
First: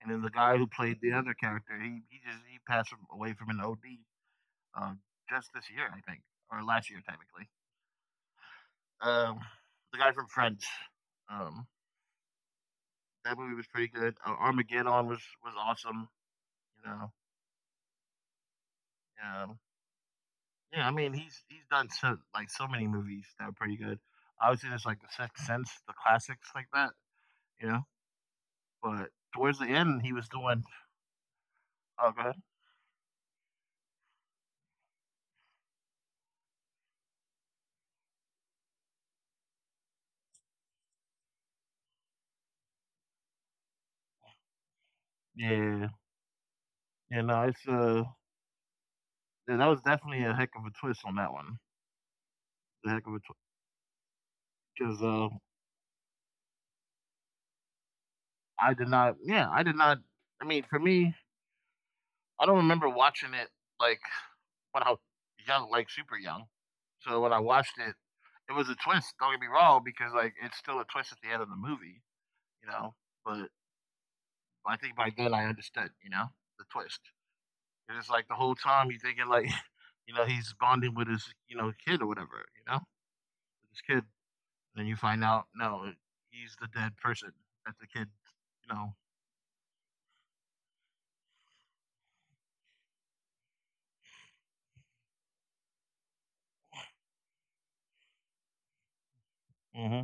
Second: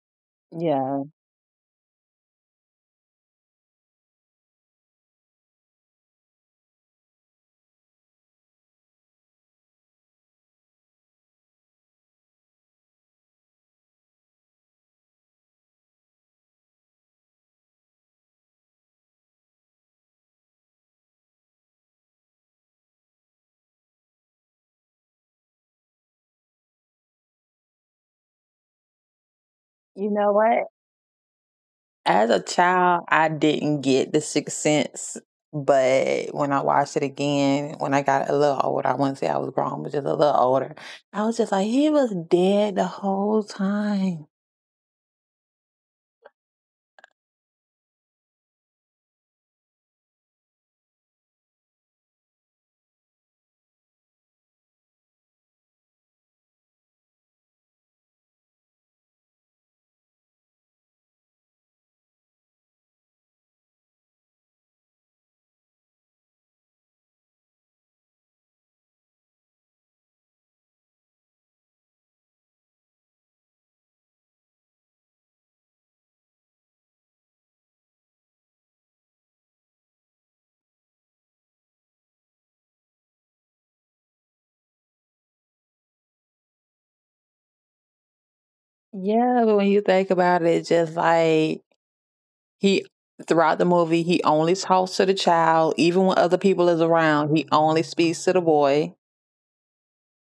Speaker 1: and then the guy who played
Speaker 2: yeah.
Speaker 1: the other character, he he just he passed from- away from an O D, uh, just this year, I think, or last year technically. Um, the guy from Friends. Um, that movie was pretty good. Uh, Armageddon was was awesome. You know, Um, yeah, I mean, he's he's done so like so many movies that are pretty good. Obviously, there's like The Sixth Sense, the classics like that, you know. But towards the end,
Speaker 2: You
Speaker 1: he was
Speaker 2: know
Speaker 1: doing.
Speaker 2: what?
Speaker 1: Oh, go
Speaker 2: As a
Speaker 1: ahead.
Speaker 2: child, I didn't get the sixth sense, but when I watched it again, when I got a little older, I wouldn't say I was grown, but just a little older, I was just like, he was dead the whole time.
Speaker 1: Yeah, yeah, no, it's uh, yeah, that was definitely a heck of a twist on that one. The heck of a twist because uh, I did not. Yeah, I did not. I mean, for me, I don't remember watching it like when I was young, like super young. So when I watched it, it was a twist. Don't get me wrong, because like it's still a twist at the end of the movie. You know. But I think by then I understood, you know, the twist. It is like the whole time you thinking like, you know, he's bonding with his, you know, kid or whatever, you know, with his kid. Then you find out, no, he's the dead person that the kid, you know.
Speaker 2: Yeah, but when you think about it, it's just like he throughout the movie, he only talks to the child, even when other people is around, he only speaks to the boy.
Speaker 1: Mm-hmm.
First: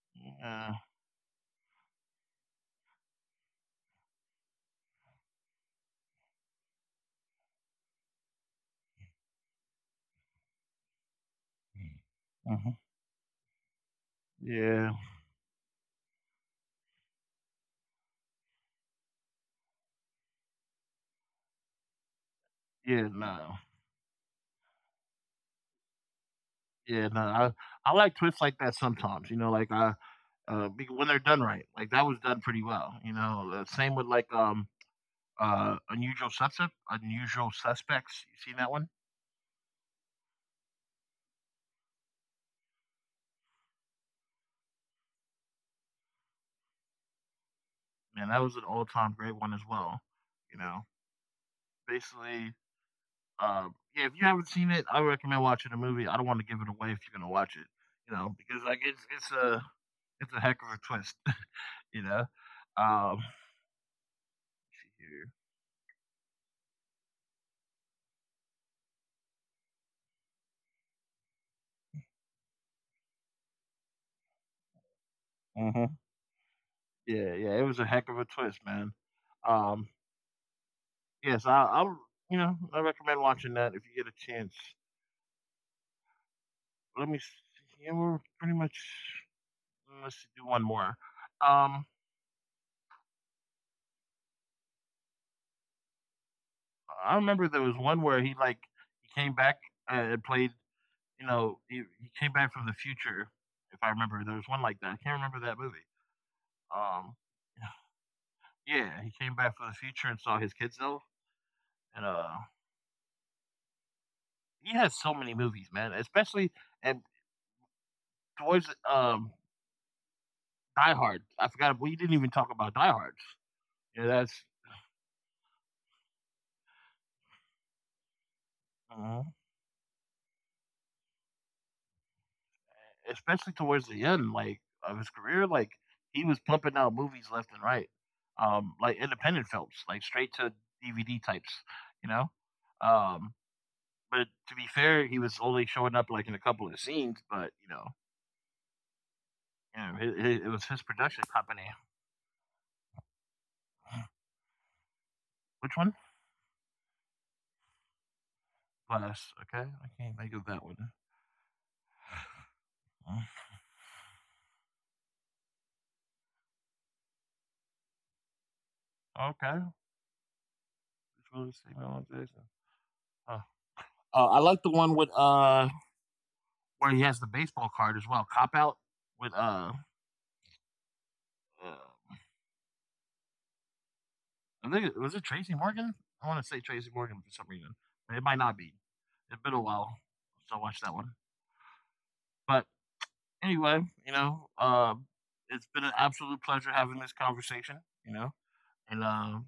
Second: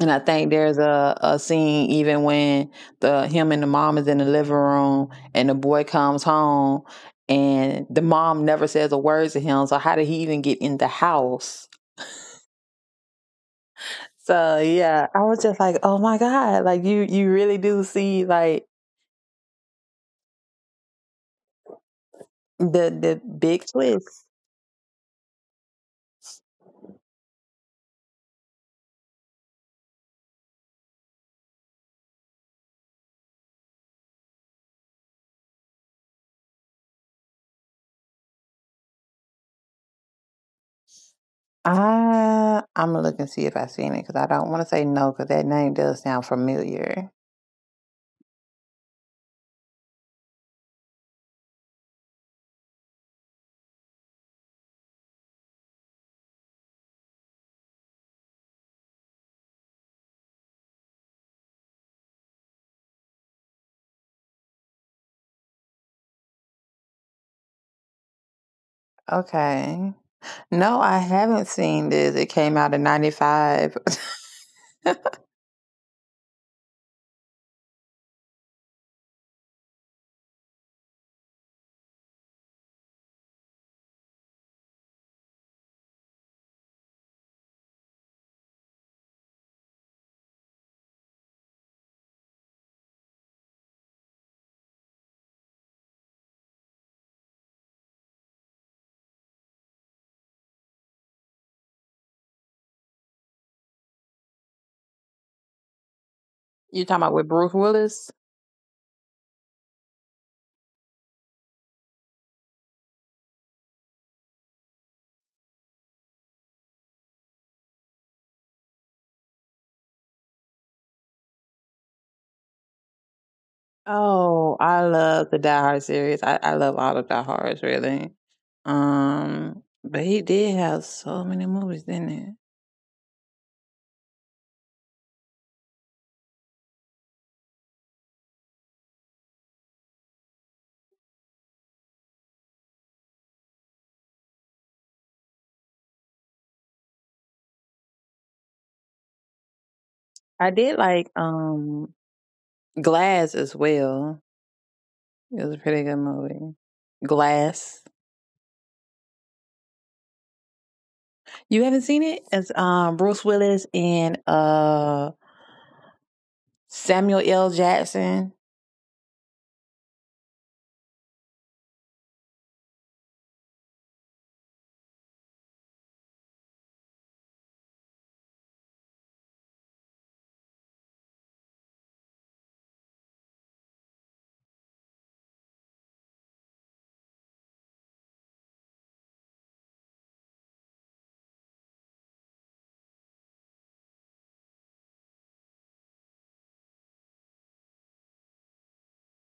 Speaker 2: And I think
Speaker 1: Uh,
Speaker 2: there's a, a scene even when the him and the mom is in the living room and the boy comes home and the mom never says a word to him. So how did he even get in the house?
Speaker 1: mm-hmm.
Speaker 2: So
Speaker 1: Yeah.
Speaker 2: yeah, I was just like, oh my God. Like you you really do see like the
Speaker 1: Yeah.
Speaker 2: the big
Speaker 1: No.
Speaker 2: twist.
Speaker 1: Yeah. No. I I like twists like that sometimes. You know, like I uh, when they're done right. Like that was done pretty well. You know, uh, same with like um uh unusual suspect, unusual suspects. You seen that one?
Speaker 2: Uh, I'm gonna look and see if I've seen it because I don't want to say no because that name does sound familiar.
Speaker 1: Man, that was an all-time great one as well, you know? Basically, uh, yeah, if you haven't seen it, I recommend watching the movie. I don't wanna give it away if you're gonna watch it, you know, because, like, it's it's a it's a heck of a twist, you know? Um,
Speaker 2: Okay. No, I haven't seen this. It came out in ninety-five.
Speaker 1: Mhm. Yeah, yeah, it was a heck of a twist, man. Um, yes, I I'll you know, I recommend watching that if you get a chance. Let me see, yeah, we're pretty much let's do one more. Um I remember there was one where he like he came back uh, and played. You know, he, he came back from the future. If I remember, there was one like that. I can't remember that movie.
Speaker 2: You talking about with
Speaker 1: Um,
Speaker 2: Bruce Willis?
Speaker 1: yeah, he came back from the future and saw his kids though, and uh, he has so many movies, man. Especially and towards um Die Hard. I forgot we didn't even talk about Die Hard. Yeah, that's
Speaker 2: Oh, I love the Die Hard series. I, I love all the Die Hards really.
Speaker 1: Uh,
Speaker 2: Um, but he did have so many movies, didn't he?
Speaker 1: especially towards the end, like of his career, like he was pumping out movies left and right, um, like independent films, like straight to D V D types, you know. Um, but to be fair, he was only showing up like in a couple of scenes, but you know, you know, it,
Speaker 2: I
Speaker 1: it, it was
Speaker 2: did
Speaker 1: his
Speaker 2: like
Speaker 1: production company.
Speaker 2: um Glass as well. It was a
Speaker 1: Which
Speaker 2: pretty good
Speaker 1: one?
Speaker 2: movie. Glass.
Speaker 1: Plus, okay, I can't think of that one.
Speaker 2: You haven't seen it? It's um Bruce Willis and uh Samuel L. Jackson.
Speaker 1: Okay, it's really Samuel L. Huh. Uh, I like the one with uh where he has the baseball card as well. Cop out with uh, uh I think it was it Tracy Morgan. I want to say Tracy Morgan for some reason. It might not be. It's been a while since I watched that one. But anyway, you know, uh, it's been an absolute pleasure having this conversation. You know, and uh,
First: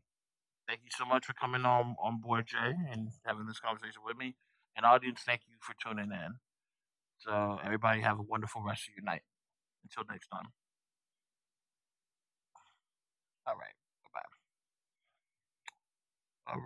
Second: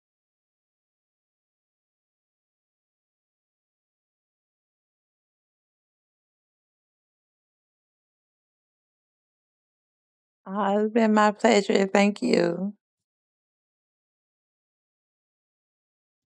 Speaker 1: thank you so much for coming on on board, Jay, and having this conversation with me. And audience, thank you for tuning in. So everybody have a wonderful rest of your night. Until next time.
Speaker 2: Oh, it's been my pleasure. Thank you.
Speaker 1: All right. Bye bye. All right.